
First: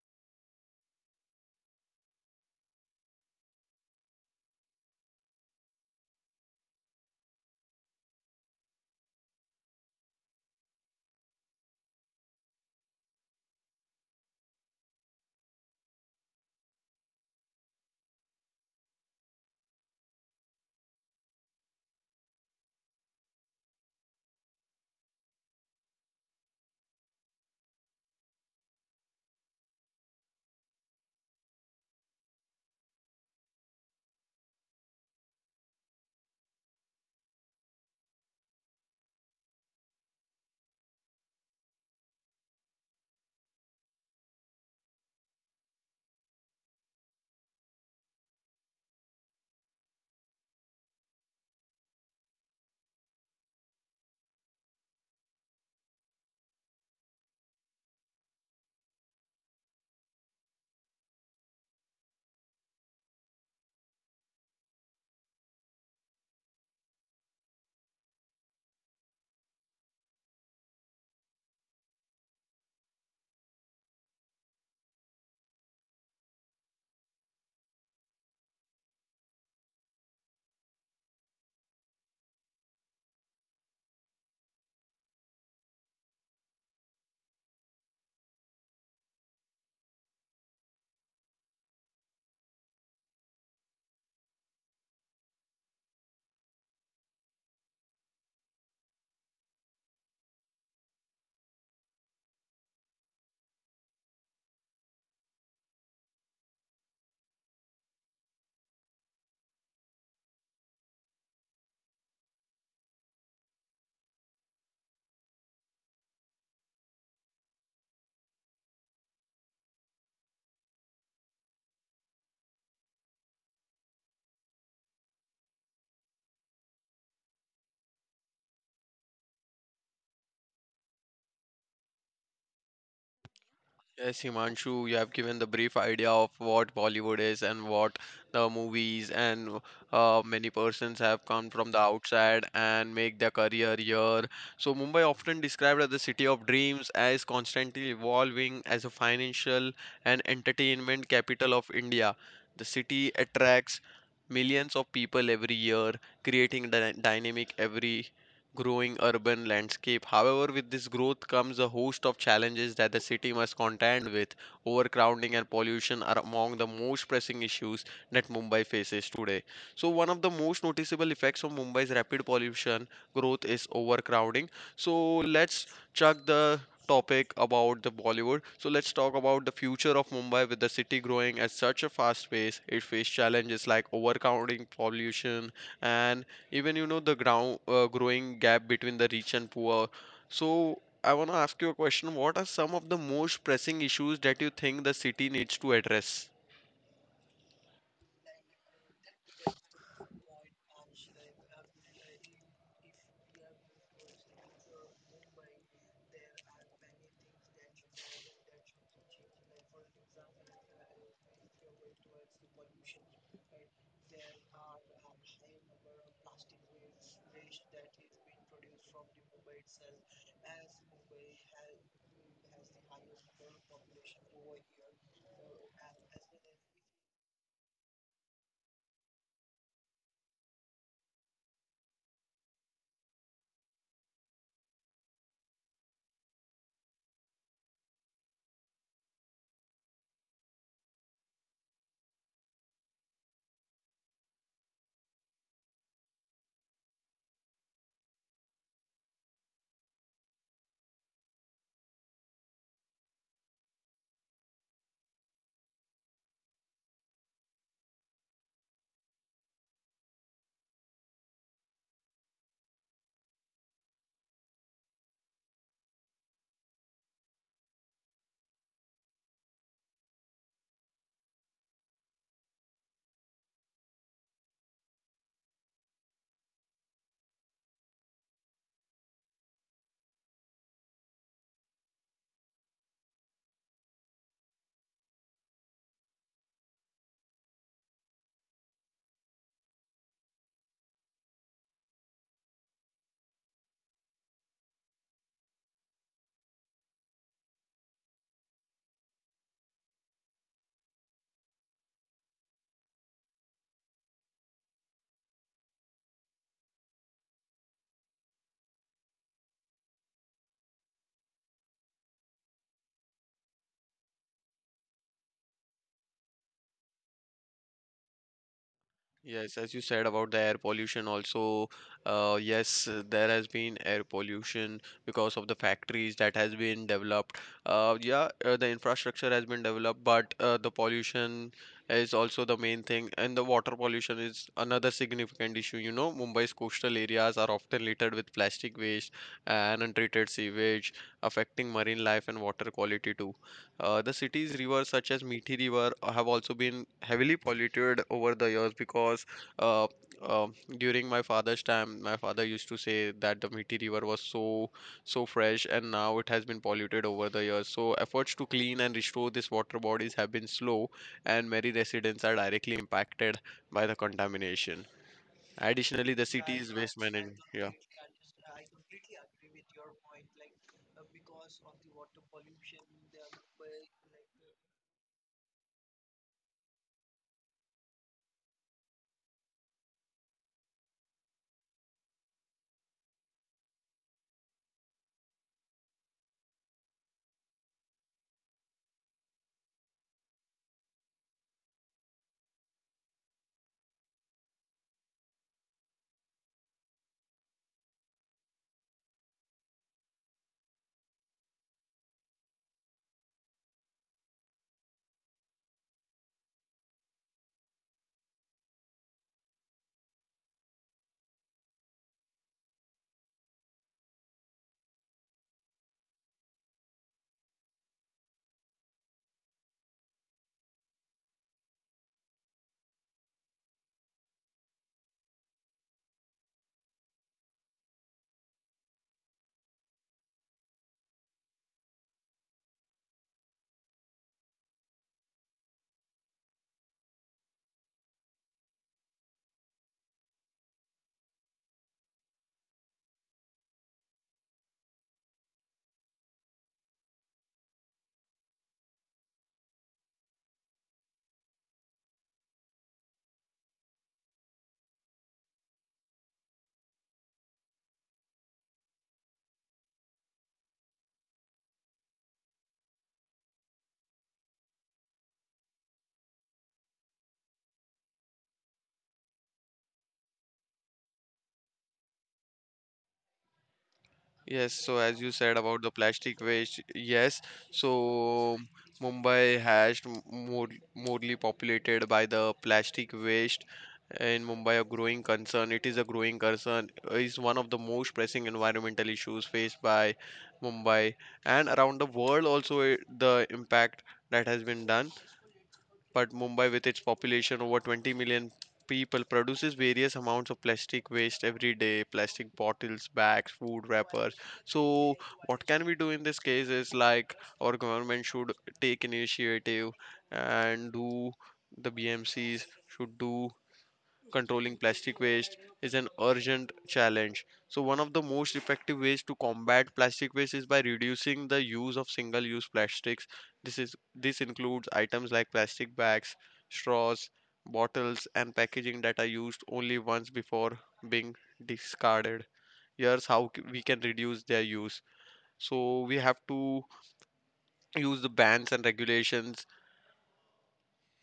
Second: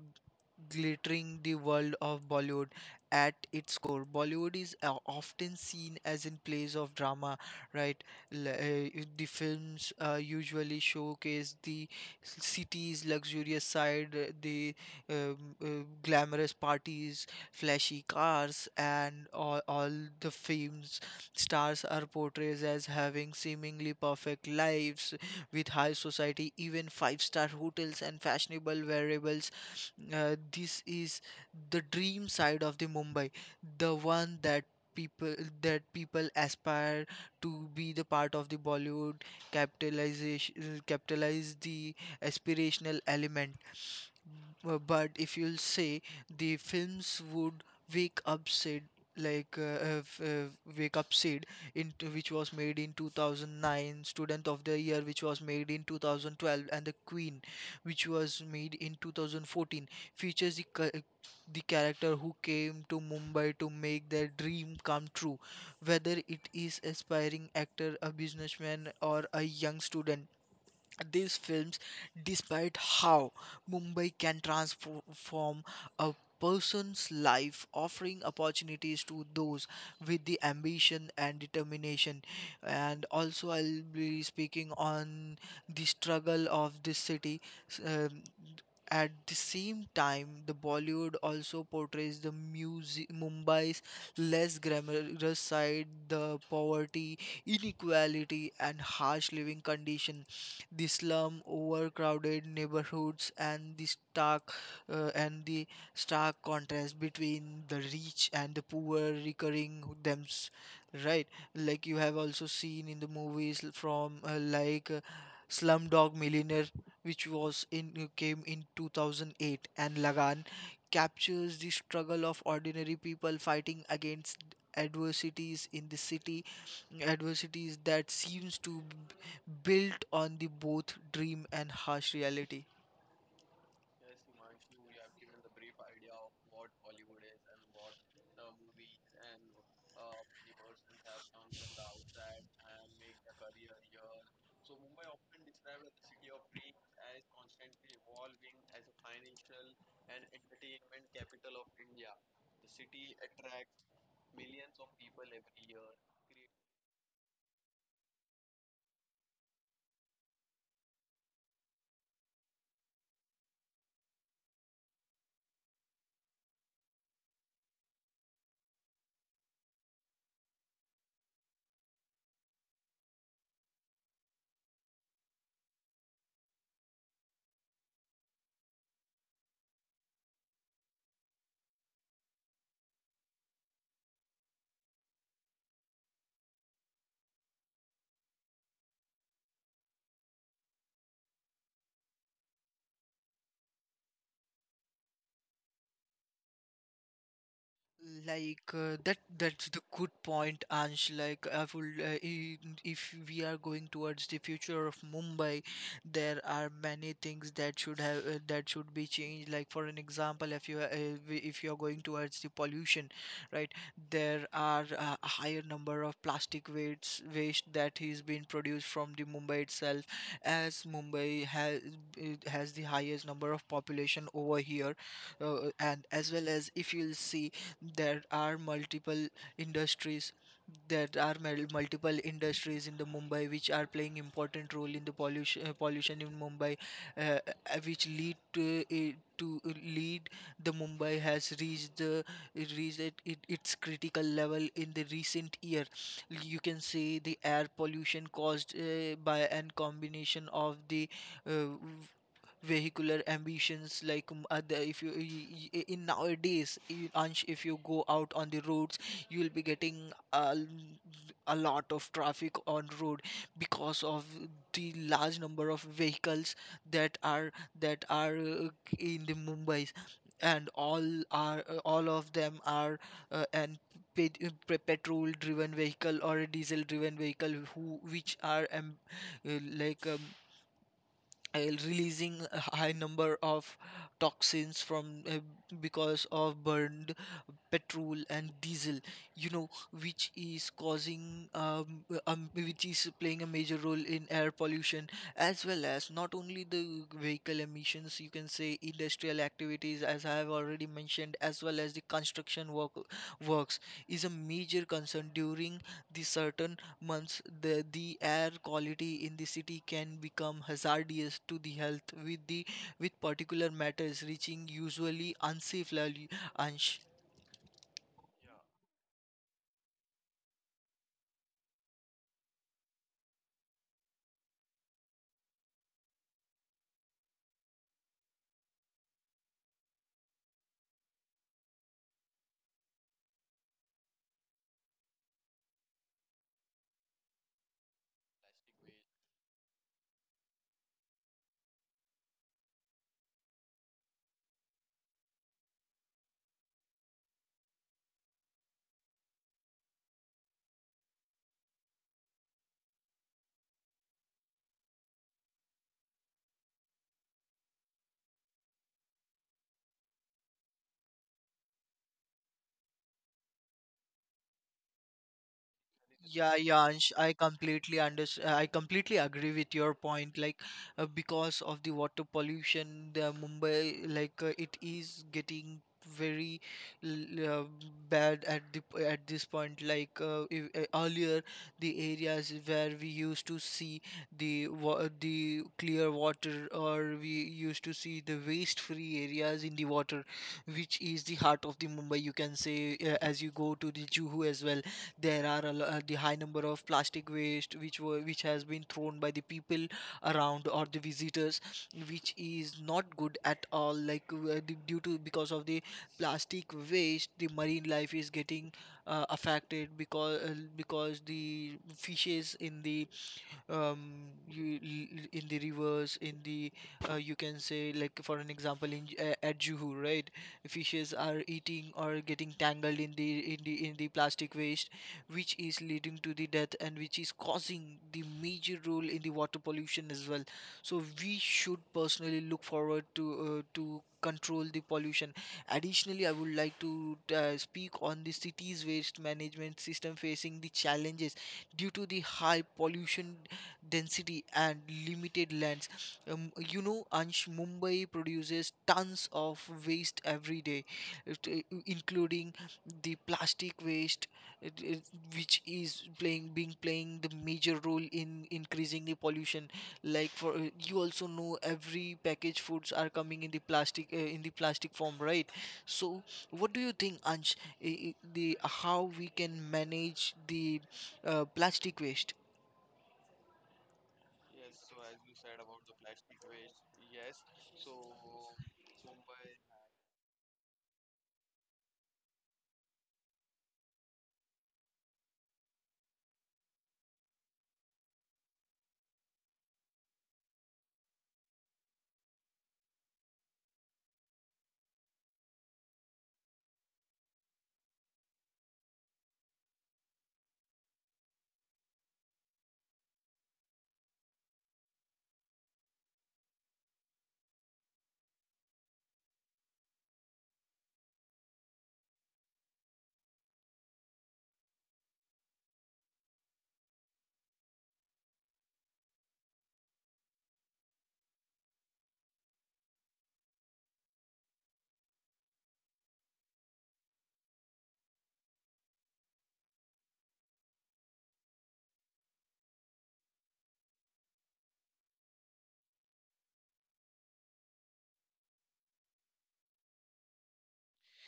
Speaker 2: glittering the world of Bollywood. At its core, Bollywood is often seen as in place of drama, right? L- uh, the films usually showcase the city's luxurious side, the glamorous parties, flashy cars, and all the films stars are portrayed as having seemingly perfect lives with high society, even five-star hotels and fashionable wearables. This is the dream side of the Mumbai, the one people that people aspire to be the part of the Bollywood, capitalization, capitalize the aspirational element. But if you'll say the films would wake up said, like wake up said into, which was made in 2009, Student of the Year, which was made in 2012, and The Queen, which was made in 2014, features the character who came to Mumbai to make their dream come true, whether it is aspiring actor, a businessman, or a young student. These films, despite how Mumbai can transform a person's life, offering opportunities to those with the ambition and determination. And also, I'll be speaking on the struggle of this city. s- um, at the same time, the Bollywood also portrays the music Mumbai's less glamorous side, the poverty, inequality, and harsh living condition, the slum overcrowded neighborhoods, and the stark contrast between the rich and the poor, recurring thems, right? Like you have also seen in the movies from Slumdog Millionaire, which was in came in 2008, and Lagan, captures the struggle of ordinary people fighting against adversities in the city, adversities that seems to built on the both dream and harsh reality.
Speaker 1: Yes, Himanshu, you have given the brief idea of what Bollywood is and what the movies and many persons have come from the outside and make their career here. So, Mumbai, often described as the city of dreams, as constantly evolving as a financial and entertainment capital of India. The city attracts millions of people every year, creating dynamic every growing urban landscape. However, with this growth comes a host of challenges that the city must contend with. Overcrowding and pollution are among the most pressing issues that Mumbai faces today. So, one of the most noticeable effects of Mumbai's rapid pollution growth is overcrowding. So, let's chuck the topic about the Bollywood. So let's talk about the future of Mumbai with the city growing at such a fast pace. It faces challenges like overcrowding, pollution, and even you know the ground growing gap between the rich and poor. So I want to ask you a question, what are some of the most pressing issues that you think the city needs to address?
Speaker 2: Like that's the good point, Ansh. Like if we are going towards the future of Mumbai, there are many things that should have that should be changed. Like for an example, if you are going towards the pollution, right? There are a higher number of plastic waste that is being produced from the Mumbai itself, as Mumbai has, it has the highest number of population over here, and as well as if you'll see there are multiple industries, there are multiple industries in the Mumbai which are playing important role in the pollution, pollution in Mumbai, which lead to, it to lead the Mumbai has reached the reached its critical level in the recent year. You can say the air pollution caused by an combination of the uh, vehicular ambitions like other if in nowadays Ansh, if you go out on the roads you'll be getting a lot of traffic on road because of the large number of vehicles that are that are uh, in the mumbais and all are all of them are uh, an petrol driven vehicle or a diesel driven vehicle who which are uh, like um, uh, releasing a high number of toxins from because of burned petrol and diesel you know which is causing which is playing a major role in air pollution, as well as not only the vehicle emissions, you can say industrial activities as I have already mentioned, as well as the construction work works is a major concern during the certain months, the air quality in the city can become hazardous to the health, with the with particular matters reaching usually unsafe level.
Speaker 1: Yes, as you said about the air pollution, also, yes, there has been air pollution because of the factories that has been developed. Yeah, the infrastructure has been developed, but the pollution is also the main thing, and the water pollution is another significant issue. You know, Mumbai's coastal areas are often littered with plastic waste and untreated sewage, affecting marine life and water quality too. The city's rivers, such as Mithi River, have also been heavily polluted over the years because uh, uh, during my father's time, my father used to say that the Mithi River was so fresh, and now it has been polluted over the years. So efforts to clean and restore these water bodies have been slow, and many residents are directly impacted by the contamination. Additionally, the
Speaker 2: Yeah,
Speaker 1: city's waste
Speaker 2: Yansh, I
Speaker 1: management. Yeah.
Speaker 2: completely understand. I completely agree with your point. Like, because of the water pollution, the Mumbai, like, it is getting very l- uh, bad at this point. Like, if, earlier, the areas where we used to see the the clear water, or we used to see the waste-free areas in the water, which is the heart of the Mumbai. You can say, as you go to the Juhu as well, there are the high number of plastic waste which were which has been thrown by the people around or the visitors, which is not good at all. Like d- due to because of the plastic waste, the marine life is getting affected because the fishes in the um, in the rivers in the you can say like for an example in at Juhu, right? Fishes are eating or getting tangled in the in the plastic waste, which is leading to the death and which is causing the major role in the water pollution as well. So we should personally look forward to control the pollution. Additionally, I would like to speak on the city's waste management system facing the challenges due to the high pollution density and limited lands. You know, Ansh, Mumbai produces tons of waste every day, including the plastic waste, it- it- which is playing being playing the major role in increasing the pollution. Like for you also know, every packaged foods are coming in the plastic form, right? So, what do you think, Ansh? I- The How we can manage the plastic waste?
Speaker 1: Yes, so as you said about the plastic waste, yes, so Mumbai has more morely populated by the plastic waste in Mumbai, a growing concern. It is a growing concern, is one of the most pressing environmental issues faced by Mumbai and around the world also. The impact that has been done, but Mumbai, with its population over 20 million people, produces various amounts of plastic waste every day: plastic bottles, bags, food wrappers. So, what can we do in this case is like our government should take initiative and do, the BMCs should do controlling plastic waste is an urgent challenge. So, one of the most effective ways to combat plastic waste is by reducing the use of single-use plastics. This includes items like plastic bags, straws, bottles, and packaging that are used only once before being discarded. Here's how we can reduce their use. So, we have to use the bans and regulations.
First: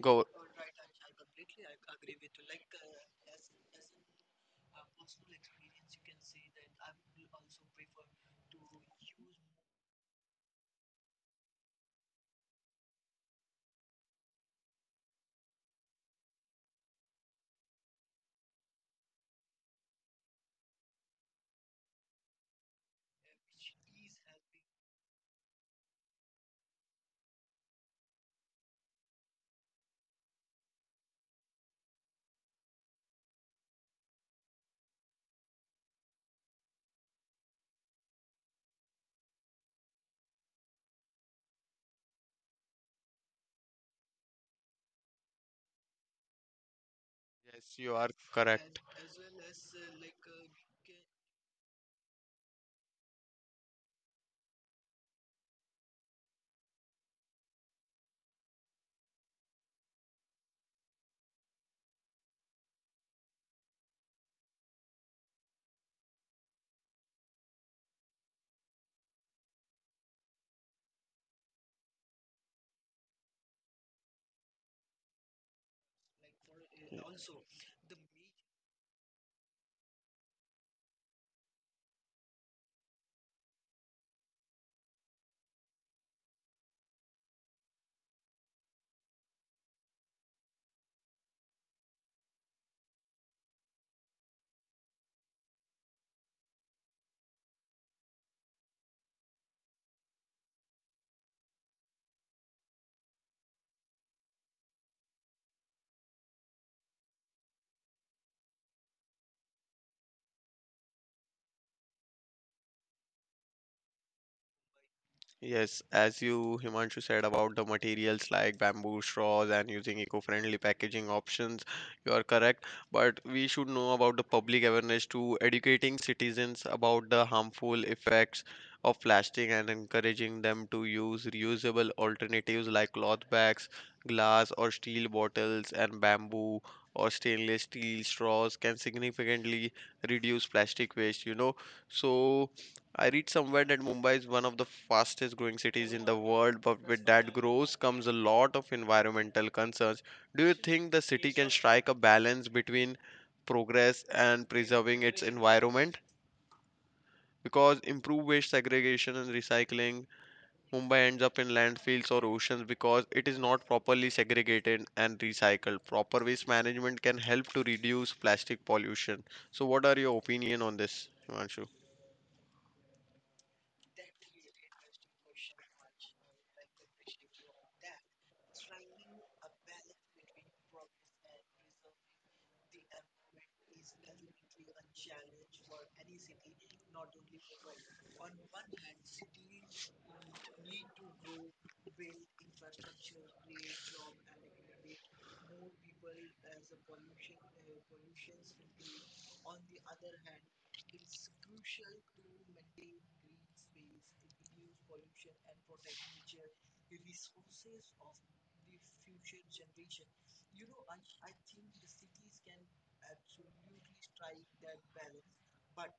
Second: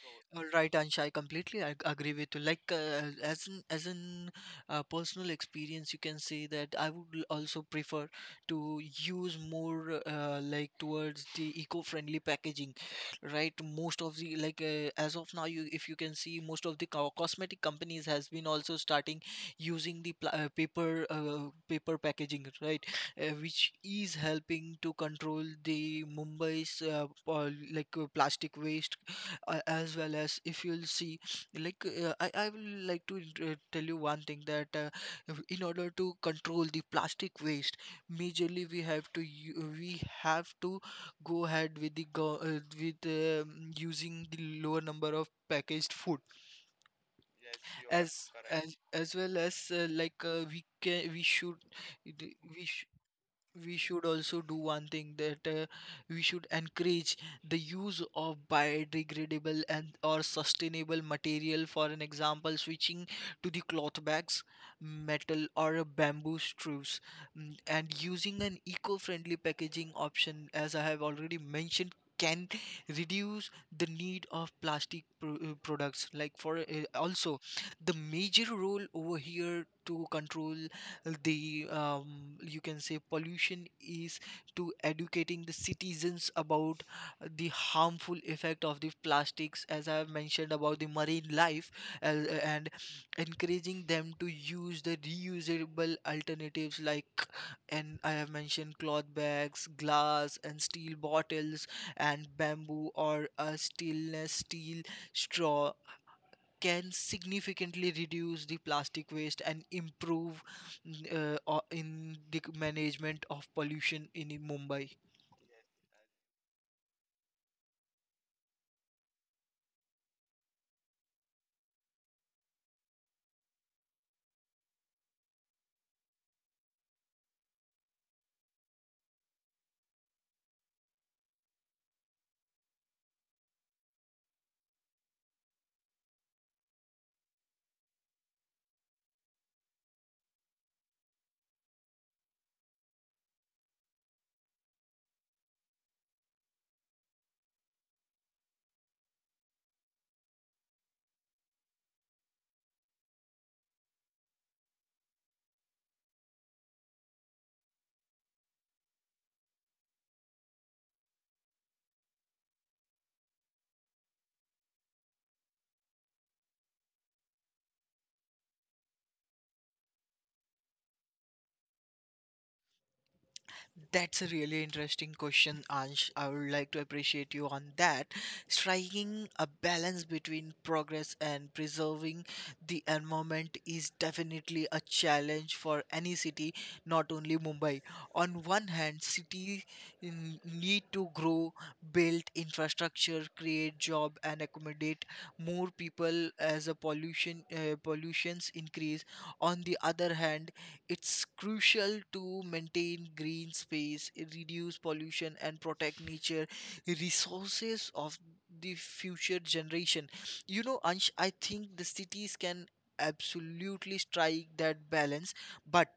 Speaker 1: Go.
Speaker 2: All right, Ansha, I completely agree with you. Like, as an personal experience, you can say that I would also prefer to use more like towards the eco-friendly packaging, right? Most of the like as of now, you, if you can see, most of the cosmetic companies has been also starting using the pla paper paper packaging, right? Which is helping to control the Mumbai's plastic waste, as well as if you'll see like I will like to tell you one thing that if- in order to control the plastic waste, majorly we have to go ahead with using the lower number of packaged food,
Speaker 1: Yes, you are
Speaker 2: as
Speaker 1: correct.
Speaker 2: well as we we should also do one thing that we should encourage the use of biodegradable and or sustainable material. For an example, switching to the cloth bags, metal or a bamboo strips, and using an eco-friendly packaging option as I have already mentioned can reduce the need of plastic products like for also the major role over here to control the you can say pollution is to educating the citizens about the harmful effect of the plastics as I have mentioned about the marine life, and encouraging them to use the reusable alternatives like and I have mentioned cloth bags, glass and steel bottles, and bamboo or a stainless steel straw can significantly reduce the plastic waste and improve mm, in the management of pollution in Mumbai.
Speaker 1: Yes, as you Himanshu said about the materials like bamboo straws and using eco-friendly packaging options, you are correct. But we should know about the public awareness to educating citizens about the harmful effects of plastic and encouraging them to use reusable alternatives like cloth bags, glass or steel bottles, and bamboo or stainless steel straws can significantly reduce plastic waste, you know. So I read somewhere that Mumbai is one of the fastest growing cities in the world, but with that growth comes a lot of environmental concerns. Do you think the city can strike a balance between progress and preserving its environment? Because improved waste segregation and recycling, Mumbai ends up in landfills or oceans because it is not properly segregated and recycled. Proper waste management can help to reduce plastic pollution. So, what are your opinion on this, Himanshu?
Speaker 2: That's a really interesting question, Ansh. I would like to appreciate you on that. Striking a balance between progress and preserving the environment is definitely a challenge for any city, not only Mumbai. On one hand, cities need to grow, build infrastructure, create job, and accommodate more people as a pollution pollutions increase. On the other hand, it's crucial to maintain green space, reduce pollution, and protect nature resources of the future generation. You know, Ansh, I think the cities can absolutely strike that balance, but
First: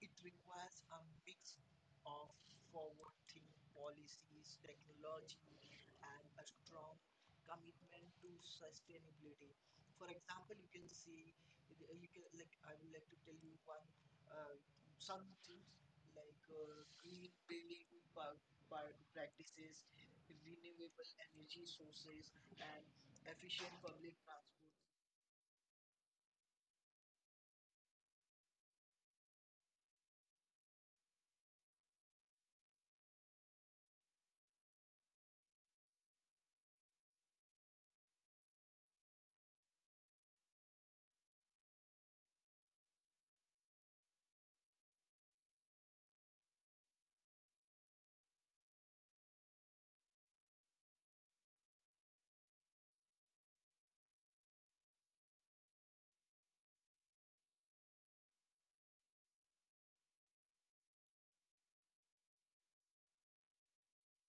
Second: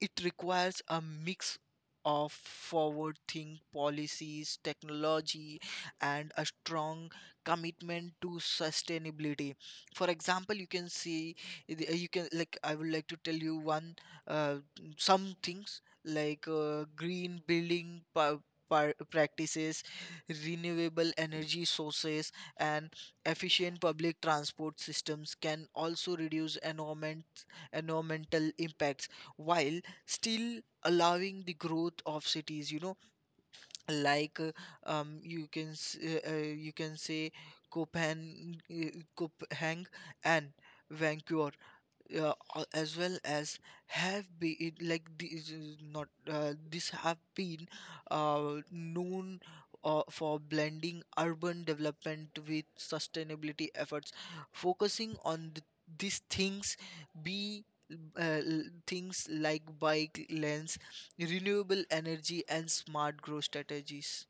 Speaker 2: it requires a mix of forward think policies, technology, and a strong commitment to sustainability. For example, you can see, you can, like, I would like to tell you one uh, some things like green building practices, renewable energy sources, and efficient public transport systems can also reduce environment, environmental impacts while still allowing the growth of cities. You know, like you can you can say Copenhagen, Copenhagen and Vancouver as well as have been like this is not this have been known for blending urban development with sustainability efforts, focusing on these things be uh, l- things like bike lanes, renewable energy, and smart growth strategies.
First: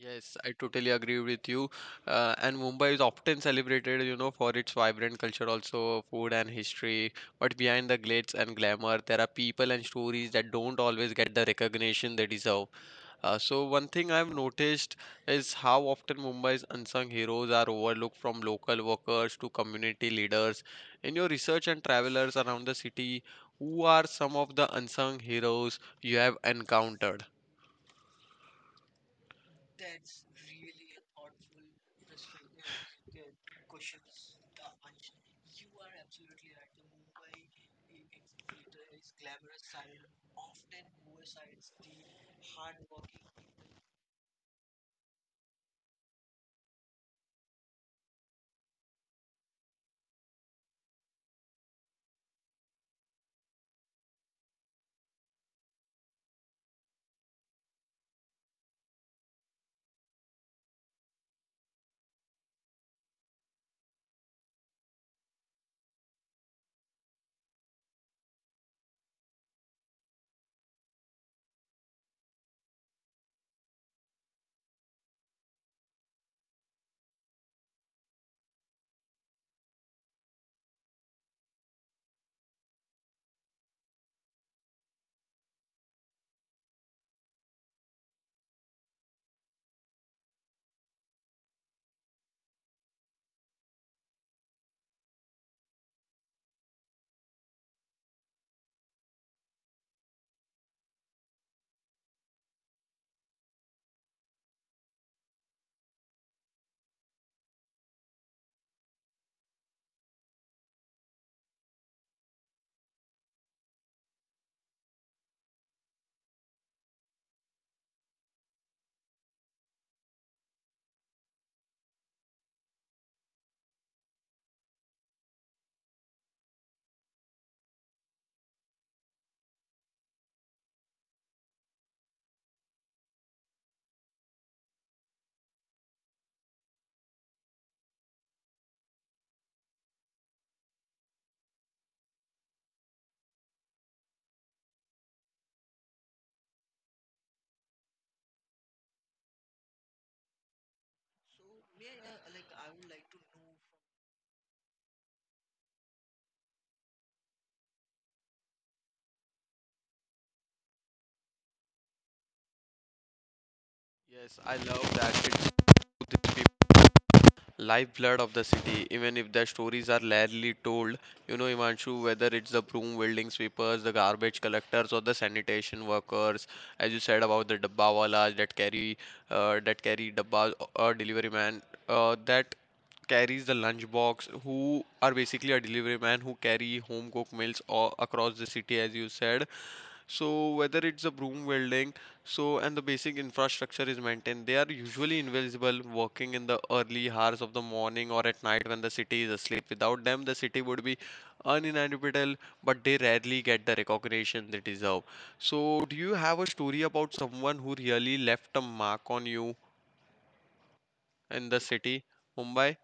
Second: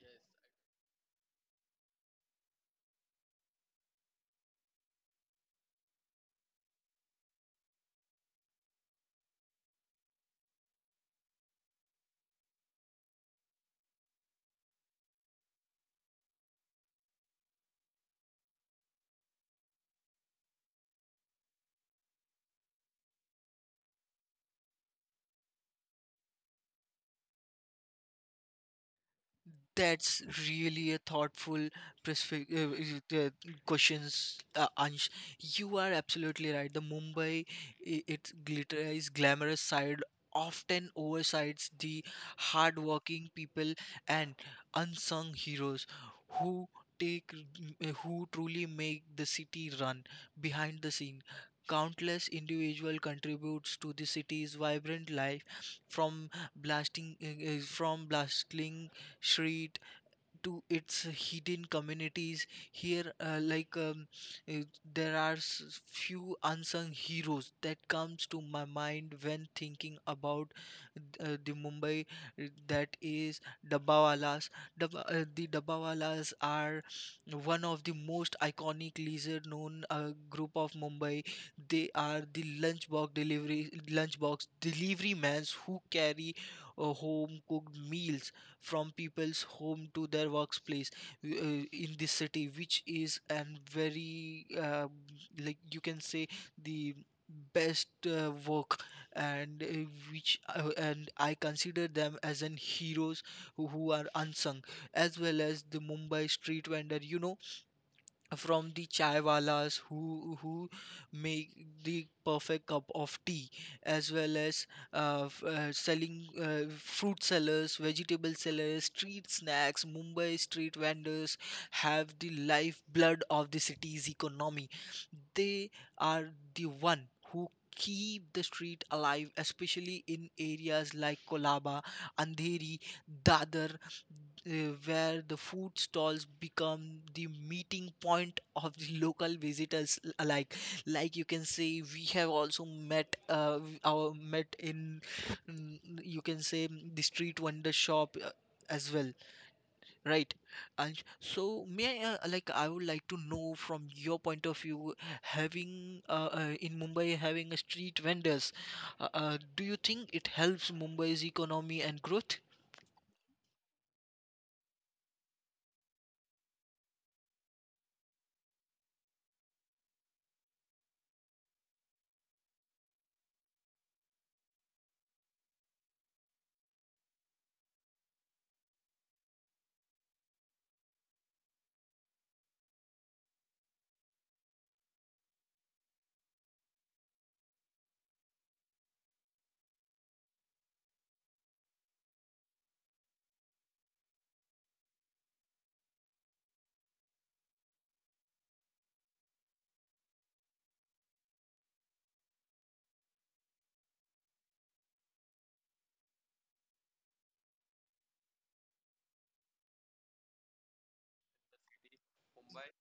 Speaker 1: Yes, I totally agree with you. And Mumbai is often celebrated, you know, for its vibrant culture, also food and history. But behind the glitz and glamour, there are people and stories that don't always get the recognition they deserve. So one thing I've noticed is how often Mumbai's unsung heroes are overlooked, from local workers to community leaders. In your research and travelers around the city, who are some of the unsung heroes you have encountered?
Speaker 2: That's really a thoughtful questions, Ansh. You are absolutely right. The Mumbai, I- its glitterized, glamorous side often oversights the hardworking people and unsung heroes who who truly make the city run behind the scene. Countless individual contributes to the city's vibrant life, from from blasting street to its hidden communities here uh, there are few unsung heroes that comes to my mind when thinking about the mumbai, that is dabawalas. The dabawalas are one of the most iconic leisure known group of mumbai. They are the lunchbox delivery mans who carry home cooked meals from people's home to their workplace in this city, which is an very like you can say the best work, and which and I consider them as an heroes who are unsung, as well as the mumbai street vendor. From the chai walas who make the perfect cup of tea, as well as selling fruit sellers, vegetable sellers, street snacks, mumbai street vendors have the lifeblood of the city's economy. They are the one who keep the street alive, especially in areas like kolaba, andheri, dadar, where the food stalls become the meeting point of the local visitors alike. Like you can say we have also met our met in mm, you can say the street wonder shop as well, right? And so may I, like I would like to know from your point of view, having in mumbai, having a street vendors, do you think it helps mumbai's economy and growth?
Speaker 1: Yes, I love that. It's lifeblood of the city, even if their stories are rarely told. You know, Imanshu, whether it's the broom wielding sweepers, the garbage collectors, or the sanitation workers, as you said about the dabbawalas that carry dabbas or delivery man that carries the lunchbox, who are basically a delivery man who carry home cooked meals all across the city, as you said. So whether it's a broom welding, so and the basic infrastructure is maintained, they are usually invisible, working in the early hours of the morning or at night when the city is asleep. Without them the city would be uninhabitable, but they rarely get the recognition they deserve. So do you have a story about someone who really left a mark on you in the city Mumbai?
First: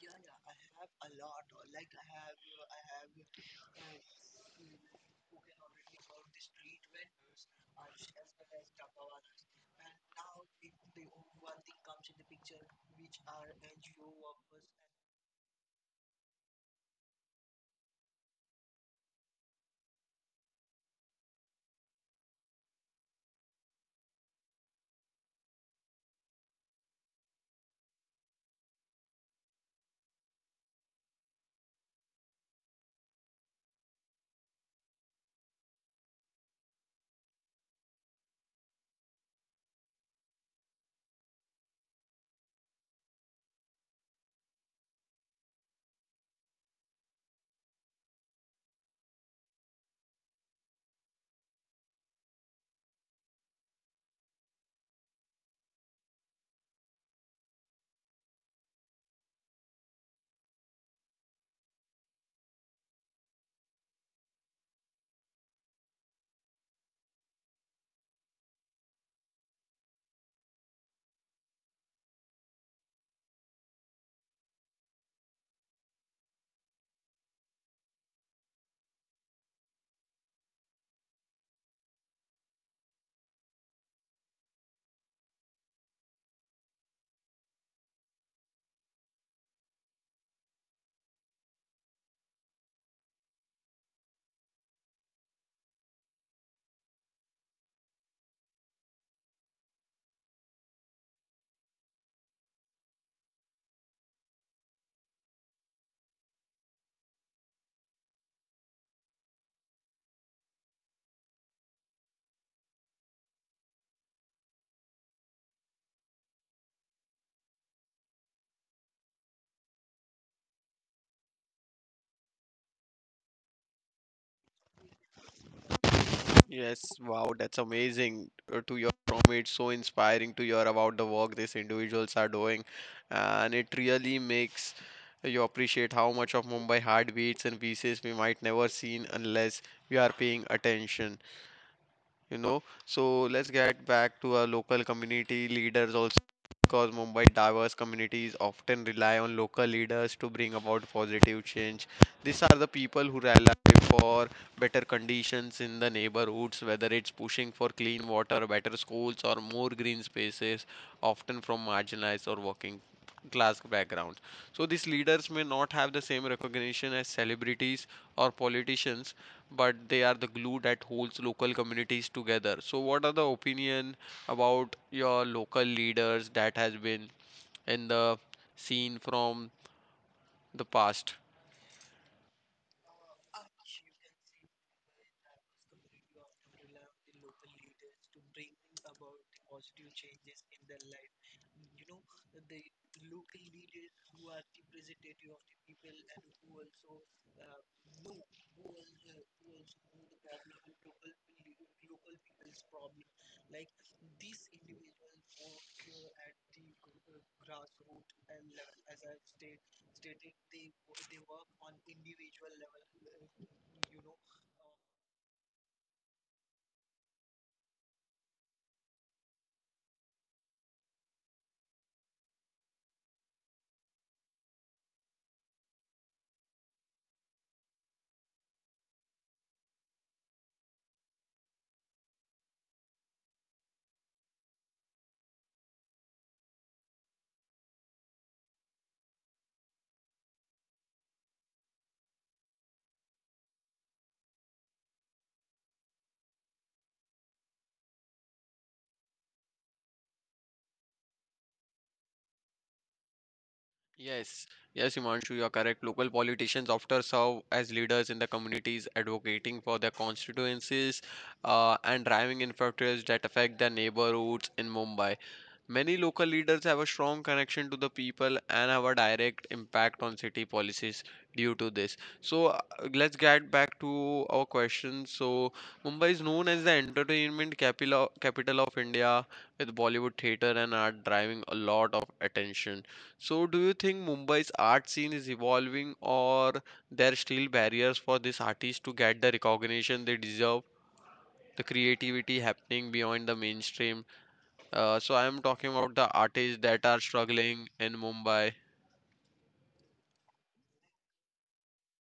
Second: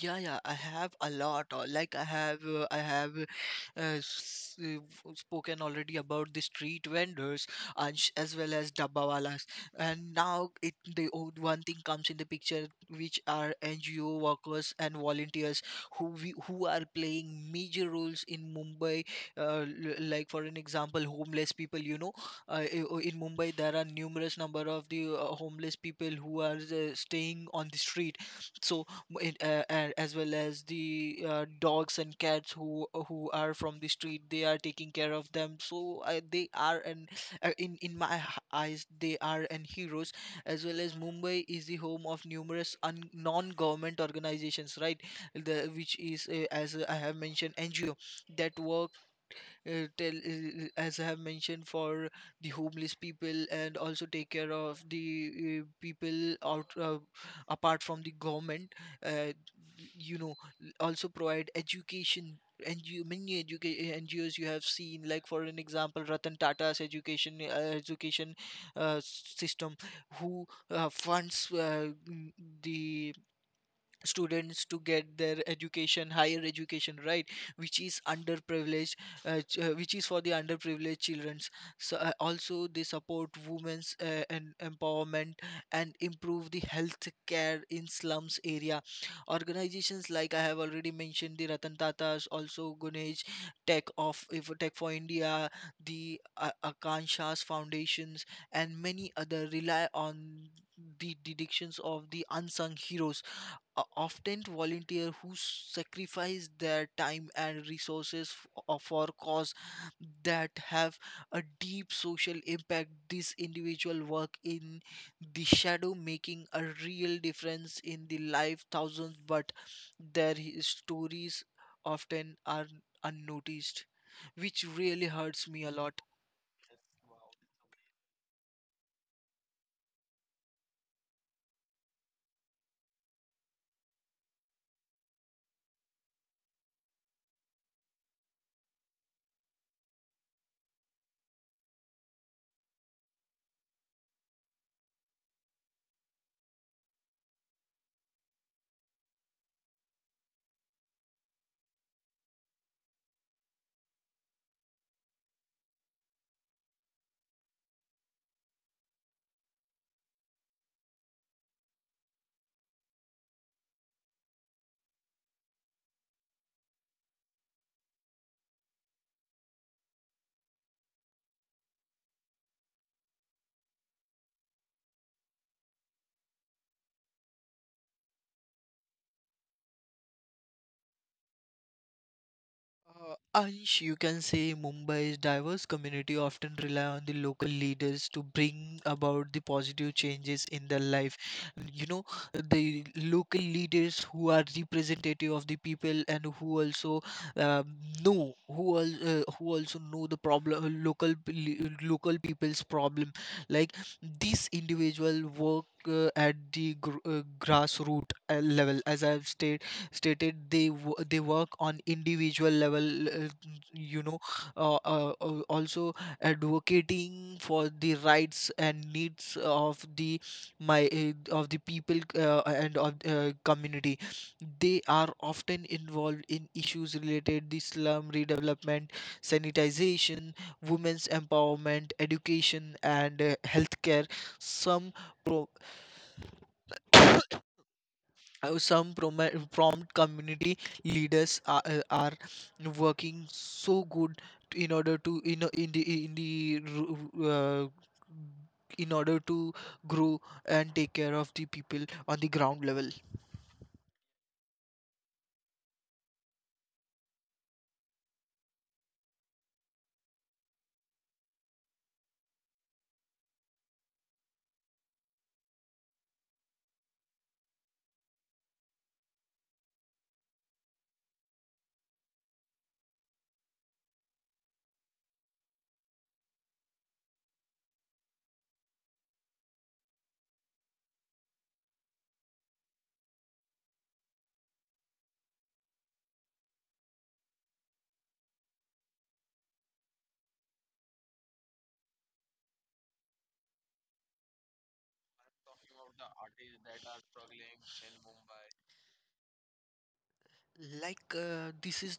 Speaker 2: Yeah, yeah, I have a lot. Like I have spoken already about the street vendors and as well as dabbawalas. And now it the old one thing comes in the picture, which are NGO workers and volunteers who we, who are playing major roles in Mumbai. Like for an example, homeless people. You know, in Mumbai there are numerous number of the homeless people who are staying on the street. So and as well as the dogs and cats who are from the street, they are taking care of them. So they are an in my eyes they are an heroes, as well as mumbai is the home of numerous non-government organizations, right? The which is as I have mentioned, NGO, that work tell as I have mentioned for the homeless people and also take care of the people out apart from the government. Uh, you know, also provide education. And you, many NGOs you have seen, like for an example, Ratan Tata's education education system, who funds the students to get their education, higher education, right, which is underprivileged, which is for the underprivileged childrens. So also they support women's and empowerment and improve the health care in slums area. Organizations like, I have already mentioned the Ratan Tatas, also Gunesh Tech of, if Tech for India, the Akanshas Foundations, and many other rely on the dedications of the unsung heroes, often volunteer who sacrifice their time and resources for cause that have a deep social impact. This individual work in the shadow, making a real difference in the life thousands, but their stories often are unnoticed, which really hurts me a lot.
Speaker 1: Yes, wow, that's amazing to your from, it's so inspiring to hear about the work these individuals are doing, and it really makes you appreciate how much of Mumbai heartbeats and pieces we might never seen unless we are paying attention, you know. So let's get back to our local community leaders also, because Mumbai diverse communities often rely on local leaders to bring about positive change. These are the people who rally for better conditions in the neighborhoods, whether it's pushing for clean water, better schools, or more green spaces, often from marginalized or working class backgrounds. So these leaders may not have the same recognition as celebrities or politicians, but they are the glue that holds local communities together. So, what are the opinion about your local leaders that has been in the scene from the past?
Speaker 2: Ayush, you can say Mumbai's diverse community often rely on the local leaders to bring about the positive changes in their life. You know, the local leaders who are representative of the people and who also um, know who al who also know the problem local people's problem. Like this individual work at the gr grassroots level, as I've stated they work on individual level, you know, also advocating for the rights and needs of my uh, the people and of community. They are often involved in issues related to slum redevelopment, sanitization, women's empowerment, education, and healthcare. Some pro- uh, some promi- prompt community leaders are working so good to, in order to in, a- in the ru- in order to grow and take care of the people on the ground level.
Speaker 1: Yes, yes, Himanshu, you are correct. Local politicians often serve as leaders in the communities, advocating for their constituencies and driving in factors that affect their neighborhoods in Mumbai. Many local leaders have a strong connection to the people and have a direct impact on city policies due to this. So let's get back to our question. So Mumbai is known as the entertainment capital of India, with Bollywood theater and art driving a lot of attention. So do you think Mumbai's art scene is evolving, or there are still barriers for these artists to get the recognition they deserve? The creativity happening beyond the mainstream, so I am talking about the artists that are struggling in Mumbai.
Speaker 2: Like, this is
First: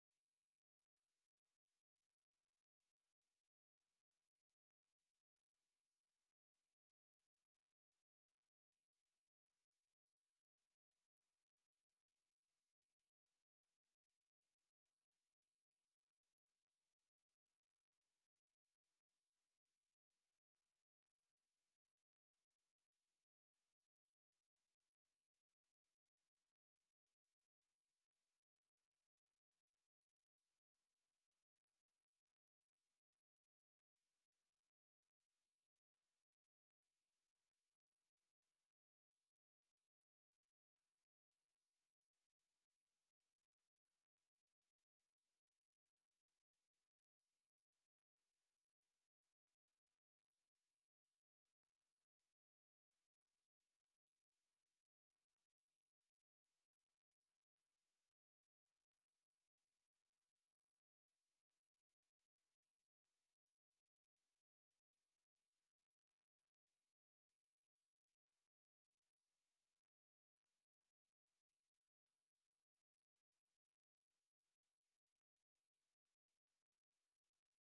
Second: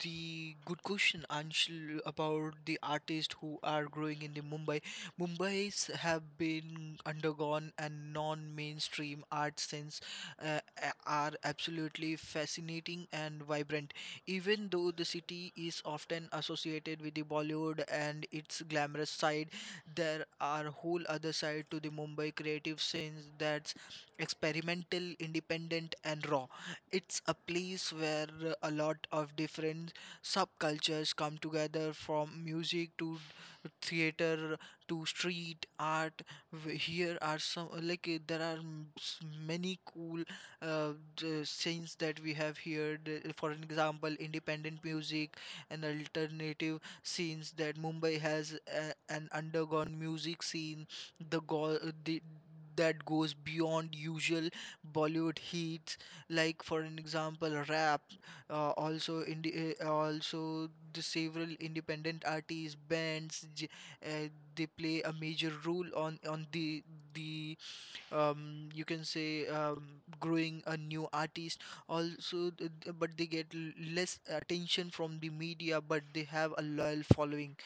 Speaker 2: the good question, Anshul, about the artists who are growing in the Mumbai. Mumbai's have been undergone a non-mainstream art sense, are absolutely fascinating and vibrant. Even though the city is often associated with the Bollywood and its glamorous side, there are whole other side to the Mumbai creative sense that's experimental, independent, and raw. It's a place where a lot of different subcultures come together, from music to theater to street art. Here are some, like there are m- s- many cool scenes that we have here. For example, independent music and alternative scenes that Mumbai has, an undergone music scene. The, go- the That goes beyond usual Bollywood hits, like for an example rap. Also the several independent artists bands, uh, they play a major role on the um, you can say growing a new artist. Also, but they get less attention from the media, but they have a loyal following.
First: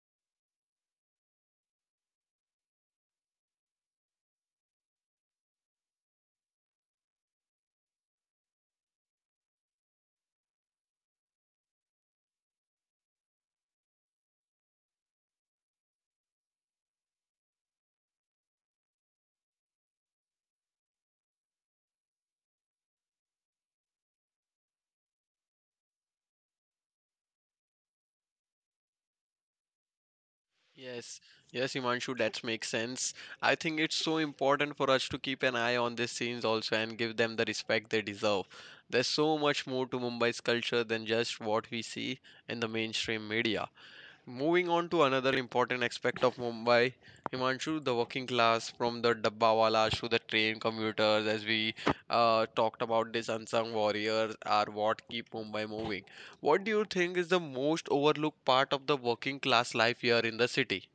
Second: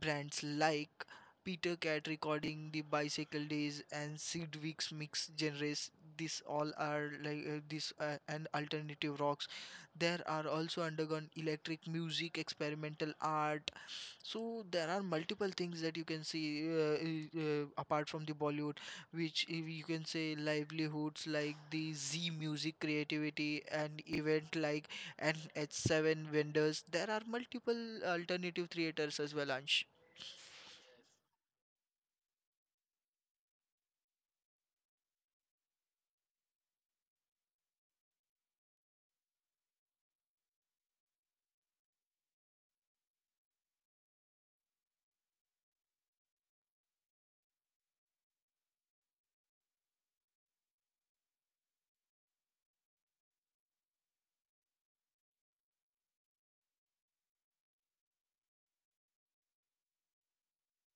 Speaker 2: Brands like Peter Cat recording the Bicycle Days and Sid Weeks mix genres. These all are like, this and alternative rocks. There are also undergone electric music, experimental art. So there are multiple things that you can see, apart from the Bollywood, which if you can say livelihoods like the Z music creativity and event like, and at seven vendors, there are multiple alternative theaters as well, Ansh.
Speaker 1: Yes, yes, Himanshu, that makes sense. I think it's so important for us to keep an eye on these scenes also and give them the respect they deserve. There's so much more to Mumbai's culture than just what we see in the mainstream media. Moving on to another important aspect of Mumbai, Himanshu, the working class, from the dabbawalas to the train commuters, as we talked about, these unsung warriors are what keep Mumbai moving. What do you think is the most overlooked part of the working class life here in the city?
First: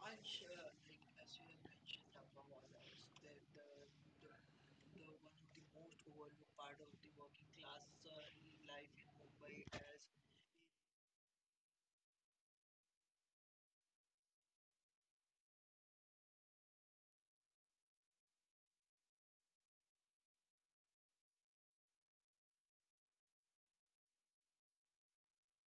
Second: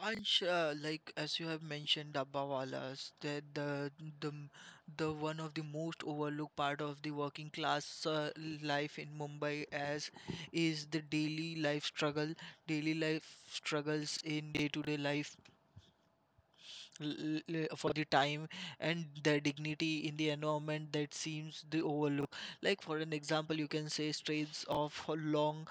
Speaker 2: Ansh, like as you have mentioned Dabbawalas, that the m- the one of the most overlooked part of the working class life in Mumbai as is the daily life struggles in day to day life, for the time and their dignity in the environment that seems the overlook. Like for an example, you can say strains of long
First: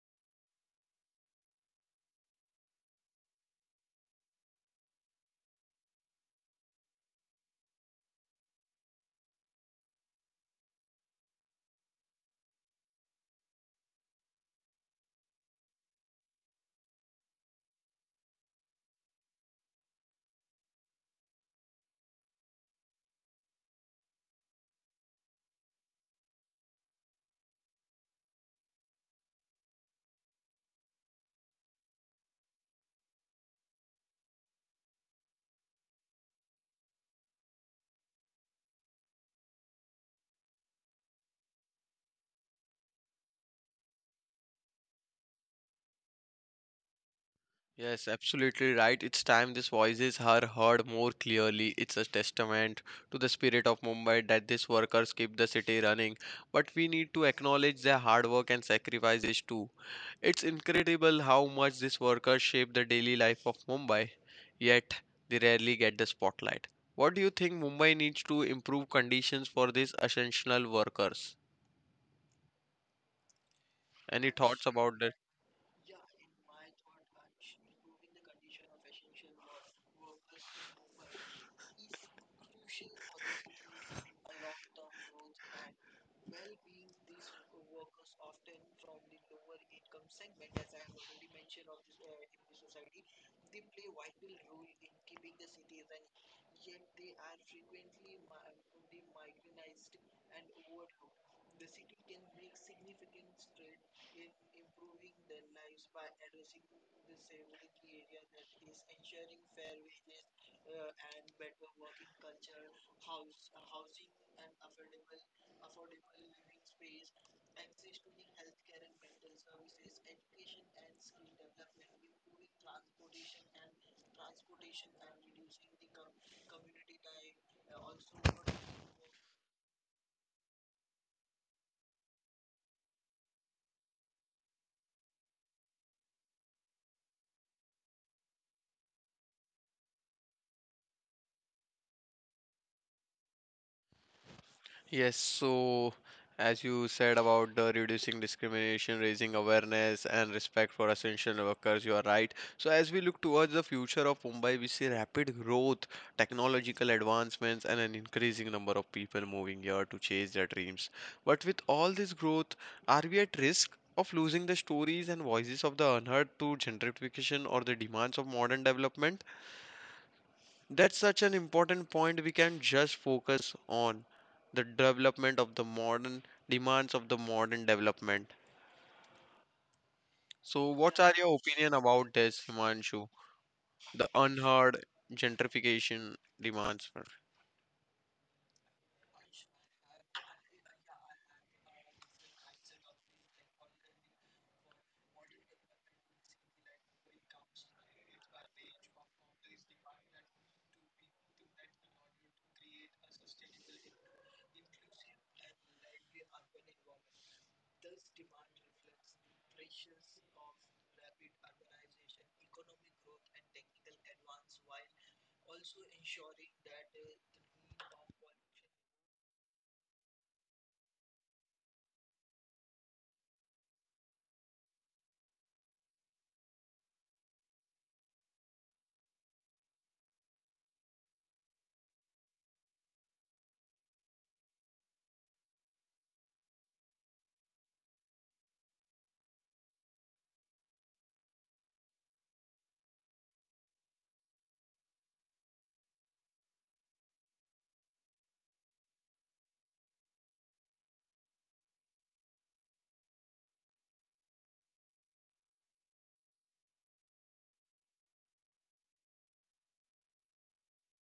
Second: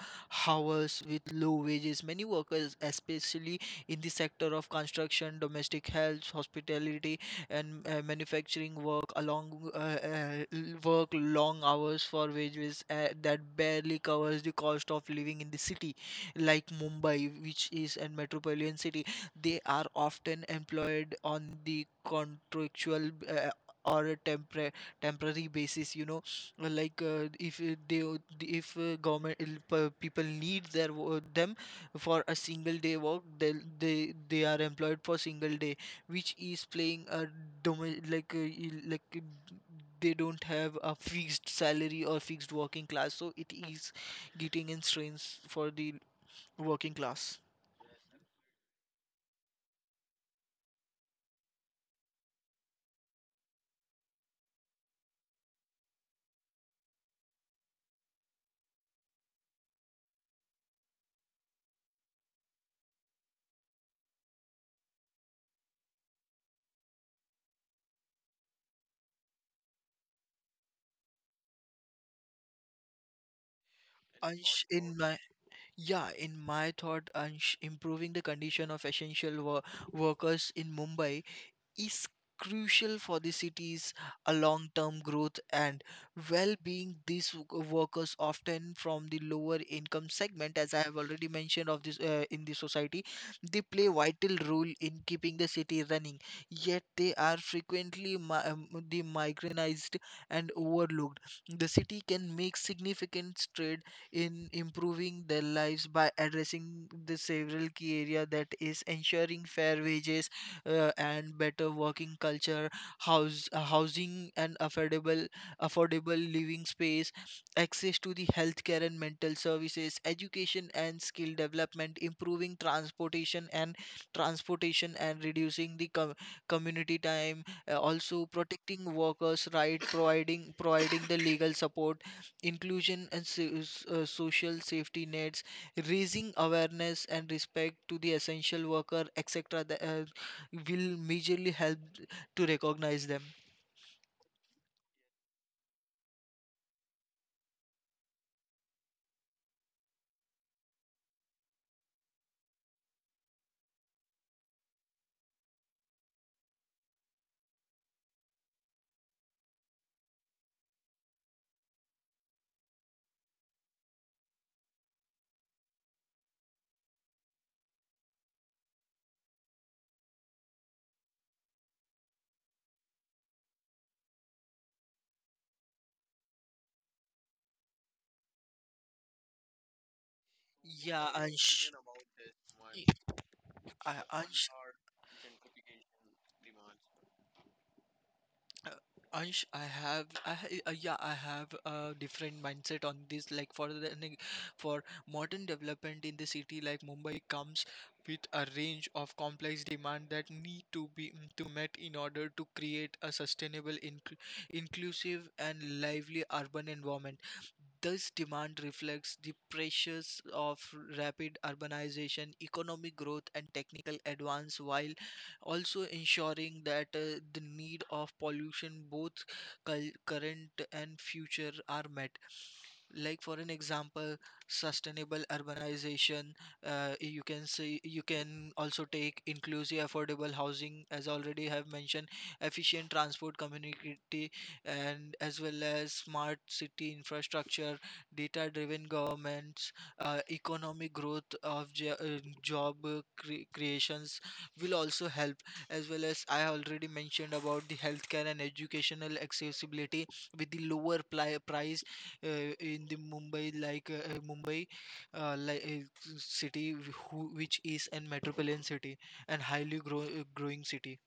Speaker 2: hours with low wages. Many workers, especially in the sector of construction, domestic health, hospitality, and manufacturing work long hours for wages that barely covers the cost of living in the city, like Mumbai, which is a metropolitan city. They are often employed on the contractual, or a temporary basis. You know, like, if they o- if government people need their them for a single day work, they they are employed for single day, which is playing a domi- like uh, il- like uh, they don't have a fixed salary or fixed working class, so it is getting in strains for the working class.
Speaker 1: Yes, absolutely right. It's time these voices are heard more clearly. It's a testament to the spirit of Mumbai that these workers keep the city running. But we need to acknowledge their hard work and sacrifices too. It's incredible how much these workers shape the daily life of Mumbai, yet they rarely get the spotlight. What do you think Mumbai needs to improve conditions for these essential workers? Any
Speaker 2: Ansh,
Speaker 1: thoughts
Speaker 2: in
Speaker 1: about that?
Speaker 2: my Yeah, in my thought, Ansh, improving the condition of essential workers in Mumbai is crucial for the city's long-term growth and well-being. These workers, often from the lower income segment, as I have already mentioned of this in the society, they play vital role in keeping the city running, yet they are frequently the migranized and overlooked. The city can make significant stride in improving their lives by addressing the several key area, that is ensuring fair wages and better working culture, housing and affordable living space, access to the healthcare and mental services, education and skill development, improving transportation and reducing the community time, also protecting workers' right, providing the legal support, inclusion and social safety nets, raising awareness and respect to the essential worker, etc., will majorly help to recognize them.
Speaker 1: Yes, so as you said about the reducing discrimination, raising awareness and respect for essential workers, you are right. So as we look towards the future of Mumbai, we see rapid growth, technological advancements, and an increasing number of people moving here to chase their dreams. But with all this growth, are we at risk of losing the stories and voices of the unheard to gentrification or the demands of modern development? That's such an important point. We can just focus on the development of the modern, demands of the modern development. So, what
Speaker 2: Yeah,
Speaker 1: are your
Speaker 2: Ansh.
Speaker 1: opinion about this, Himanshu?
Speaker 2: Yeah,
Speaker 1: The
Speaker 2: Ansh.
Speaker 1: unheard, gentrification, demands.
Speaker 2: Uh, Ansh, I have, I ha- yeah, I have a different mindset on this. Like for modern development in the city like Mumbai comes with a range of complex demand that need to be mm, to met, in order to create a sustainable, inclusive, and lively urban environment. This demand reflects the pressures of rapid urbanization, economic growth, and technical advance, while also ensuring that the need of pollution, both current and future, are met. Like for an example, sustainable urbanization, you can see, you can also take inclusive affordable housing, as already have mentioned, efficient transport community and as well as smart city infrastructure, data driven governments, economic growth of job creations will also help, as well as I already mentioned about the healthcare and educational accessibility with the lower price in the Mumbai, like, Mumbai, city who, which is an metropolitan city and highly growing city.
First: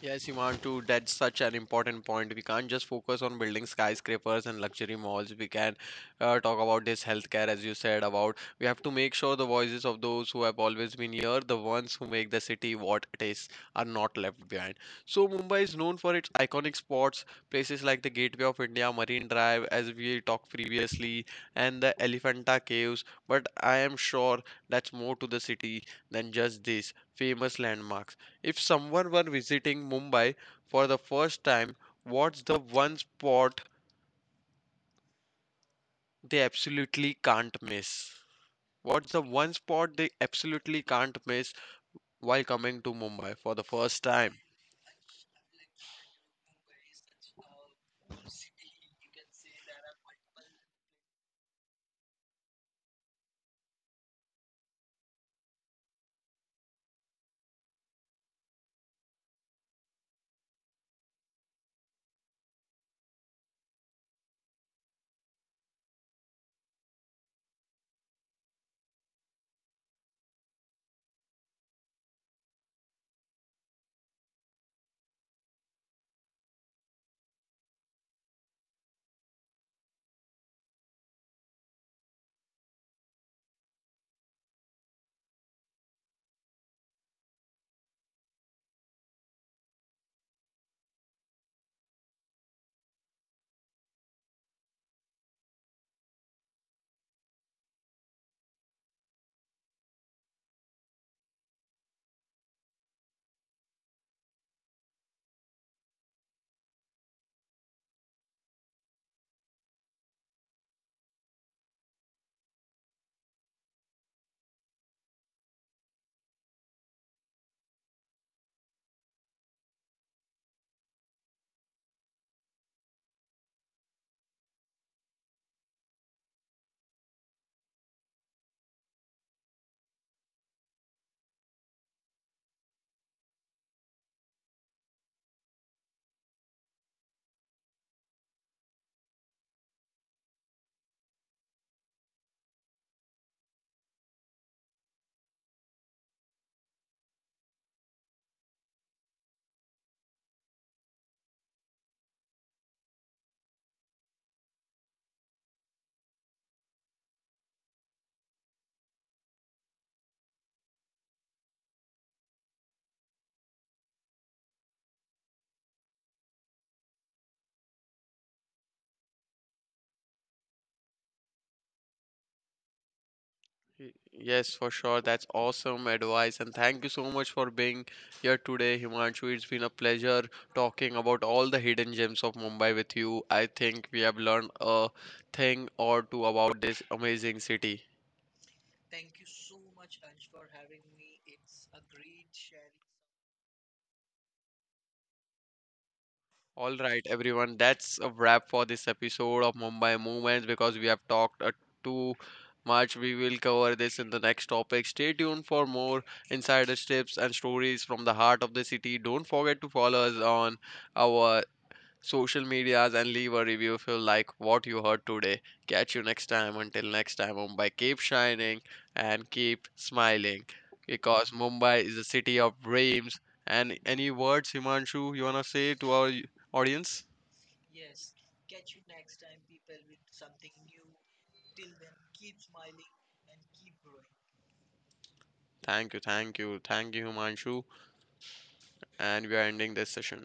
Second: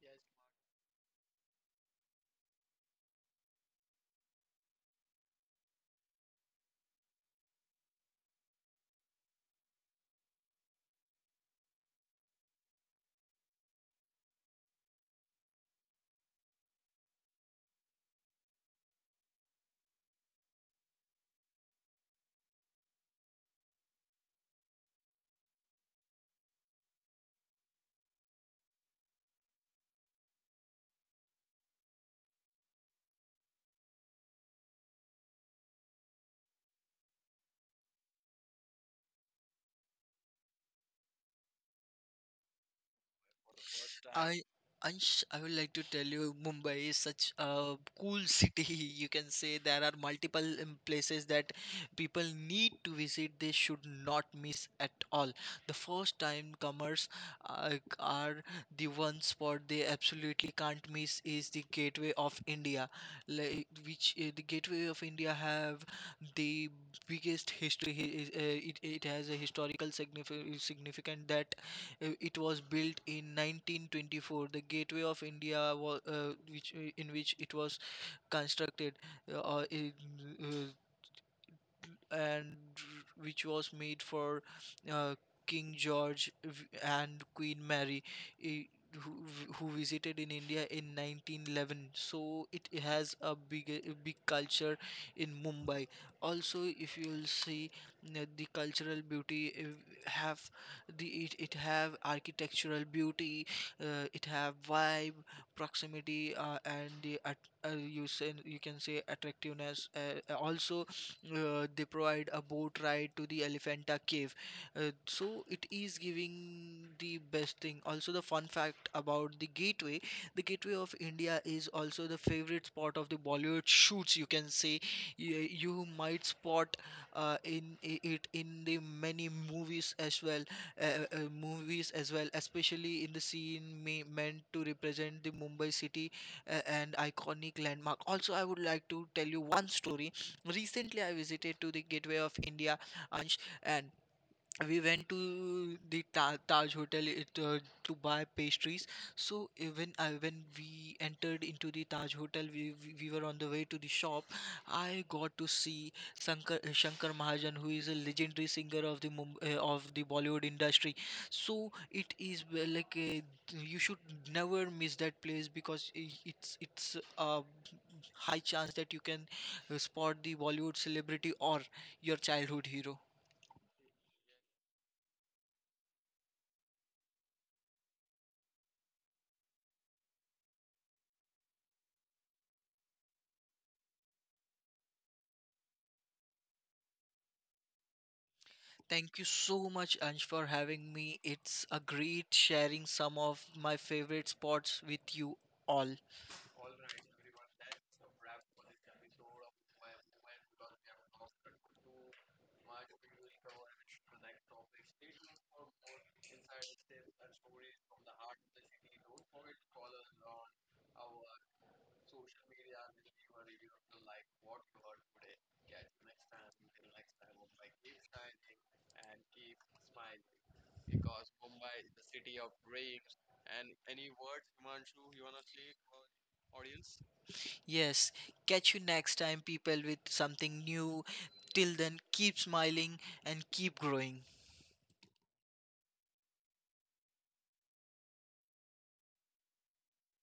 Speaker 1: Yes, you want to. That's such an important point. We can't just focus on building skyscrapers and luxury malls. We can talk about this healthcare, as you said, about we have to make sure the voices of those who have always been here, the ones who make the city what it is, are not left behind. So, Mumbai is known for its iconic spots, places like the Gateway of India, Marine Drive, as we talked previously, and the Elephanta Caves. But I am sure that's more to the city than just this famous landmarks. If someone were visiting Mumbai for the first time, what's the one spot they absolutely can't miss? What's the one spot they absolutely can't miss while coming to Mumbai for the first time?
Speaker 2: I Ansh, I would like to tell you, Mumbai is such a cool city. You can say there are multiple places that people need to visit. They should not miss at all. The first time comers are, the one spot they absolutely can't miss is the Gateway of India, like, which the Gateway of India have the biggest history. It, it has a historical significant that it was built in 1924. The Gateway of India, wa- which in which it was constructed, uh, uh, in, uh, and which was made for uh, King George V and Queen Mary, eh, who, who visited in India in 1911. So it has a big culture in Mumbai. Also, if you will see the cultural beauty, eh, have the, it have architectural beauty, it have vibe, proximity, and you say, you can say attractiveness. Also, they provide a boat ride to the Elephanta Cave, so it is giving the best thing. Also the fun fact about the Gateway of India, is also the favorite spot of the Bollywood shoots. You can say you might spot it in the many movies as well, uh, movies as well, especially in the scene me meant to represent the Mumbai city and iconic landmark. Also, I would like to tell you one story. Recently, I visited to the Gateway of India, Ansh, and we went to the Taj Hotel, to buy pastries. So when I, when we entered into the Taj Hotel, we were on the way to the shop. I got to see Shankar Mahajan, who is a legendary singer of the Bollywood industry. So it is well, like, you should never miss that place, because it's a high chance that you can spot the Bollywood celebrity or your childhood hero.
Speaker 1: Y- Yes, for sure. That's awesome advice. And thank you so much for being here today, Himanshu. It's been a pleasure talking about all the hidden gems of Mumbai with you. I think we have learned a thing or two about this amazing city.
Speaker 2: Thank you so much, Ansh, for having me. It's a great sharing some of my favorite spots with you all.
Speaker 1: All right, everyone, that's a wrap for this episode of Mumbai Movements because we have talked too much. We will cover this in the next topic. Stay tuned for more insider tips and stories from the heart of the city. Don't forget to follow us on our social medias and leave a review if you like what you heard today. Catch you next time. Until next time, Mumbai, keep shining and keep smiling because Mumbai is a city of dreams. And any words, Himanshu, you wanna say to our audience?
Speaker 2: Yes, catch you next time, people, with something new. Till then, keep smiling and keep growing.
Speaker 1: Thank you, thank you, thank you, Himanshu. And we are ending this session.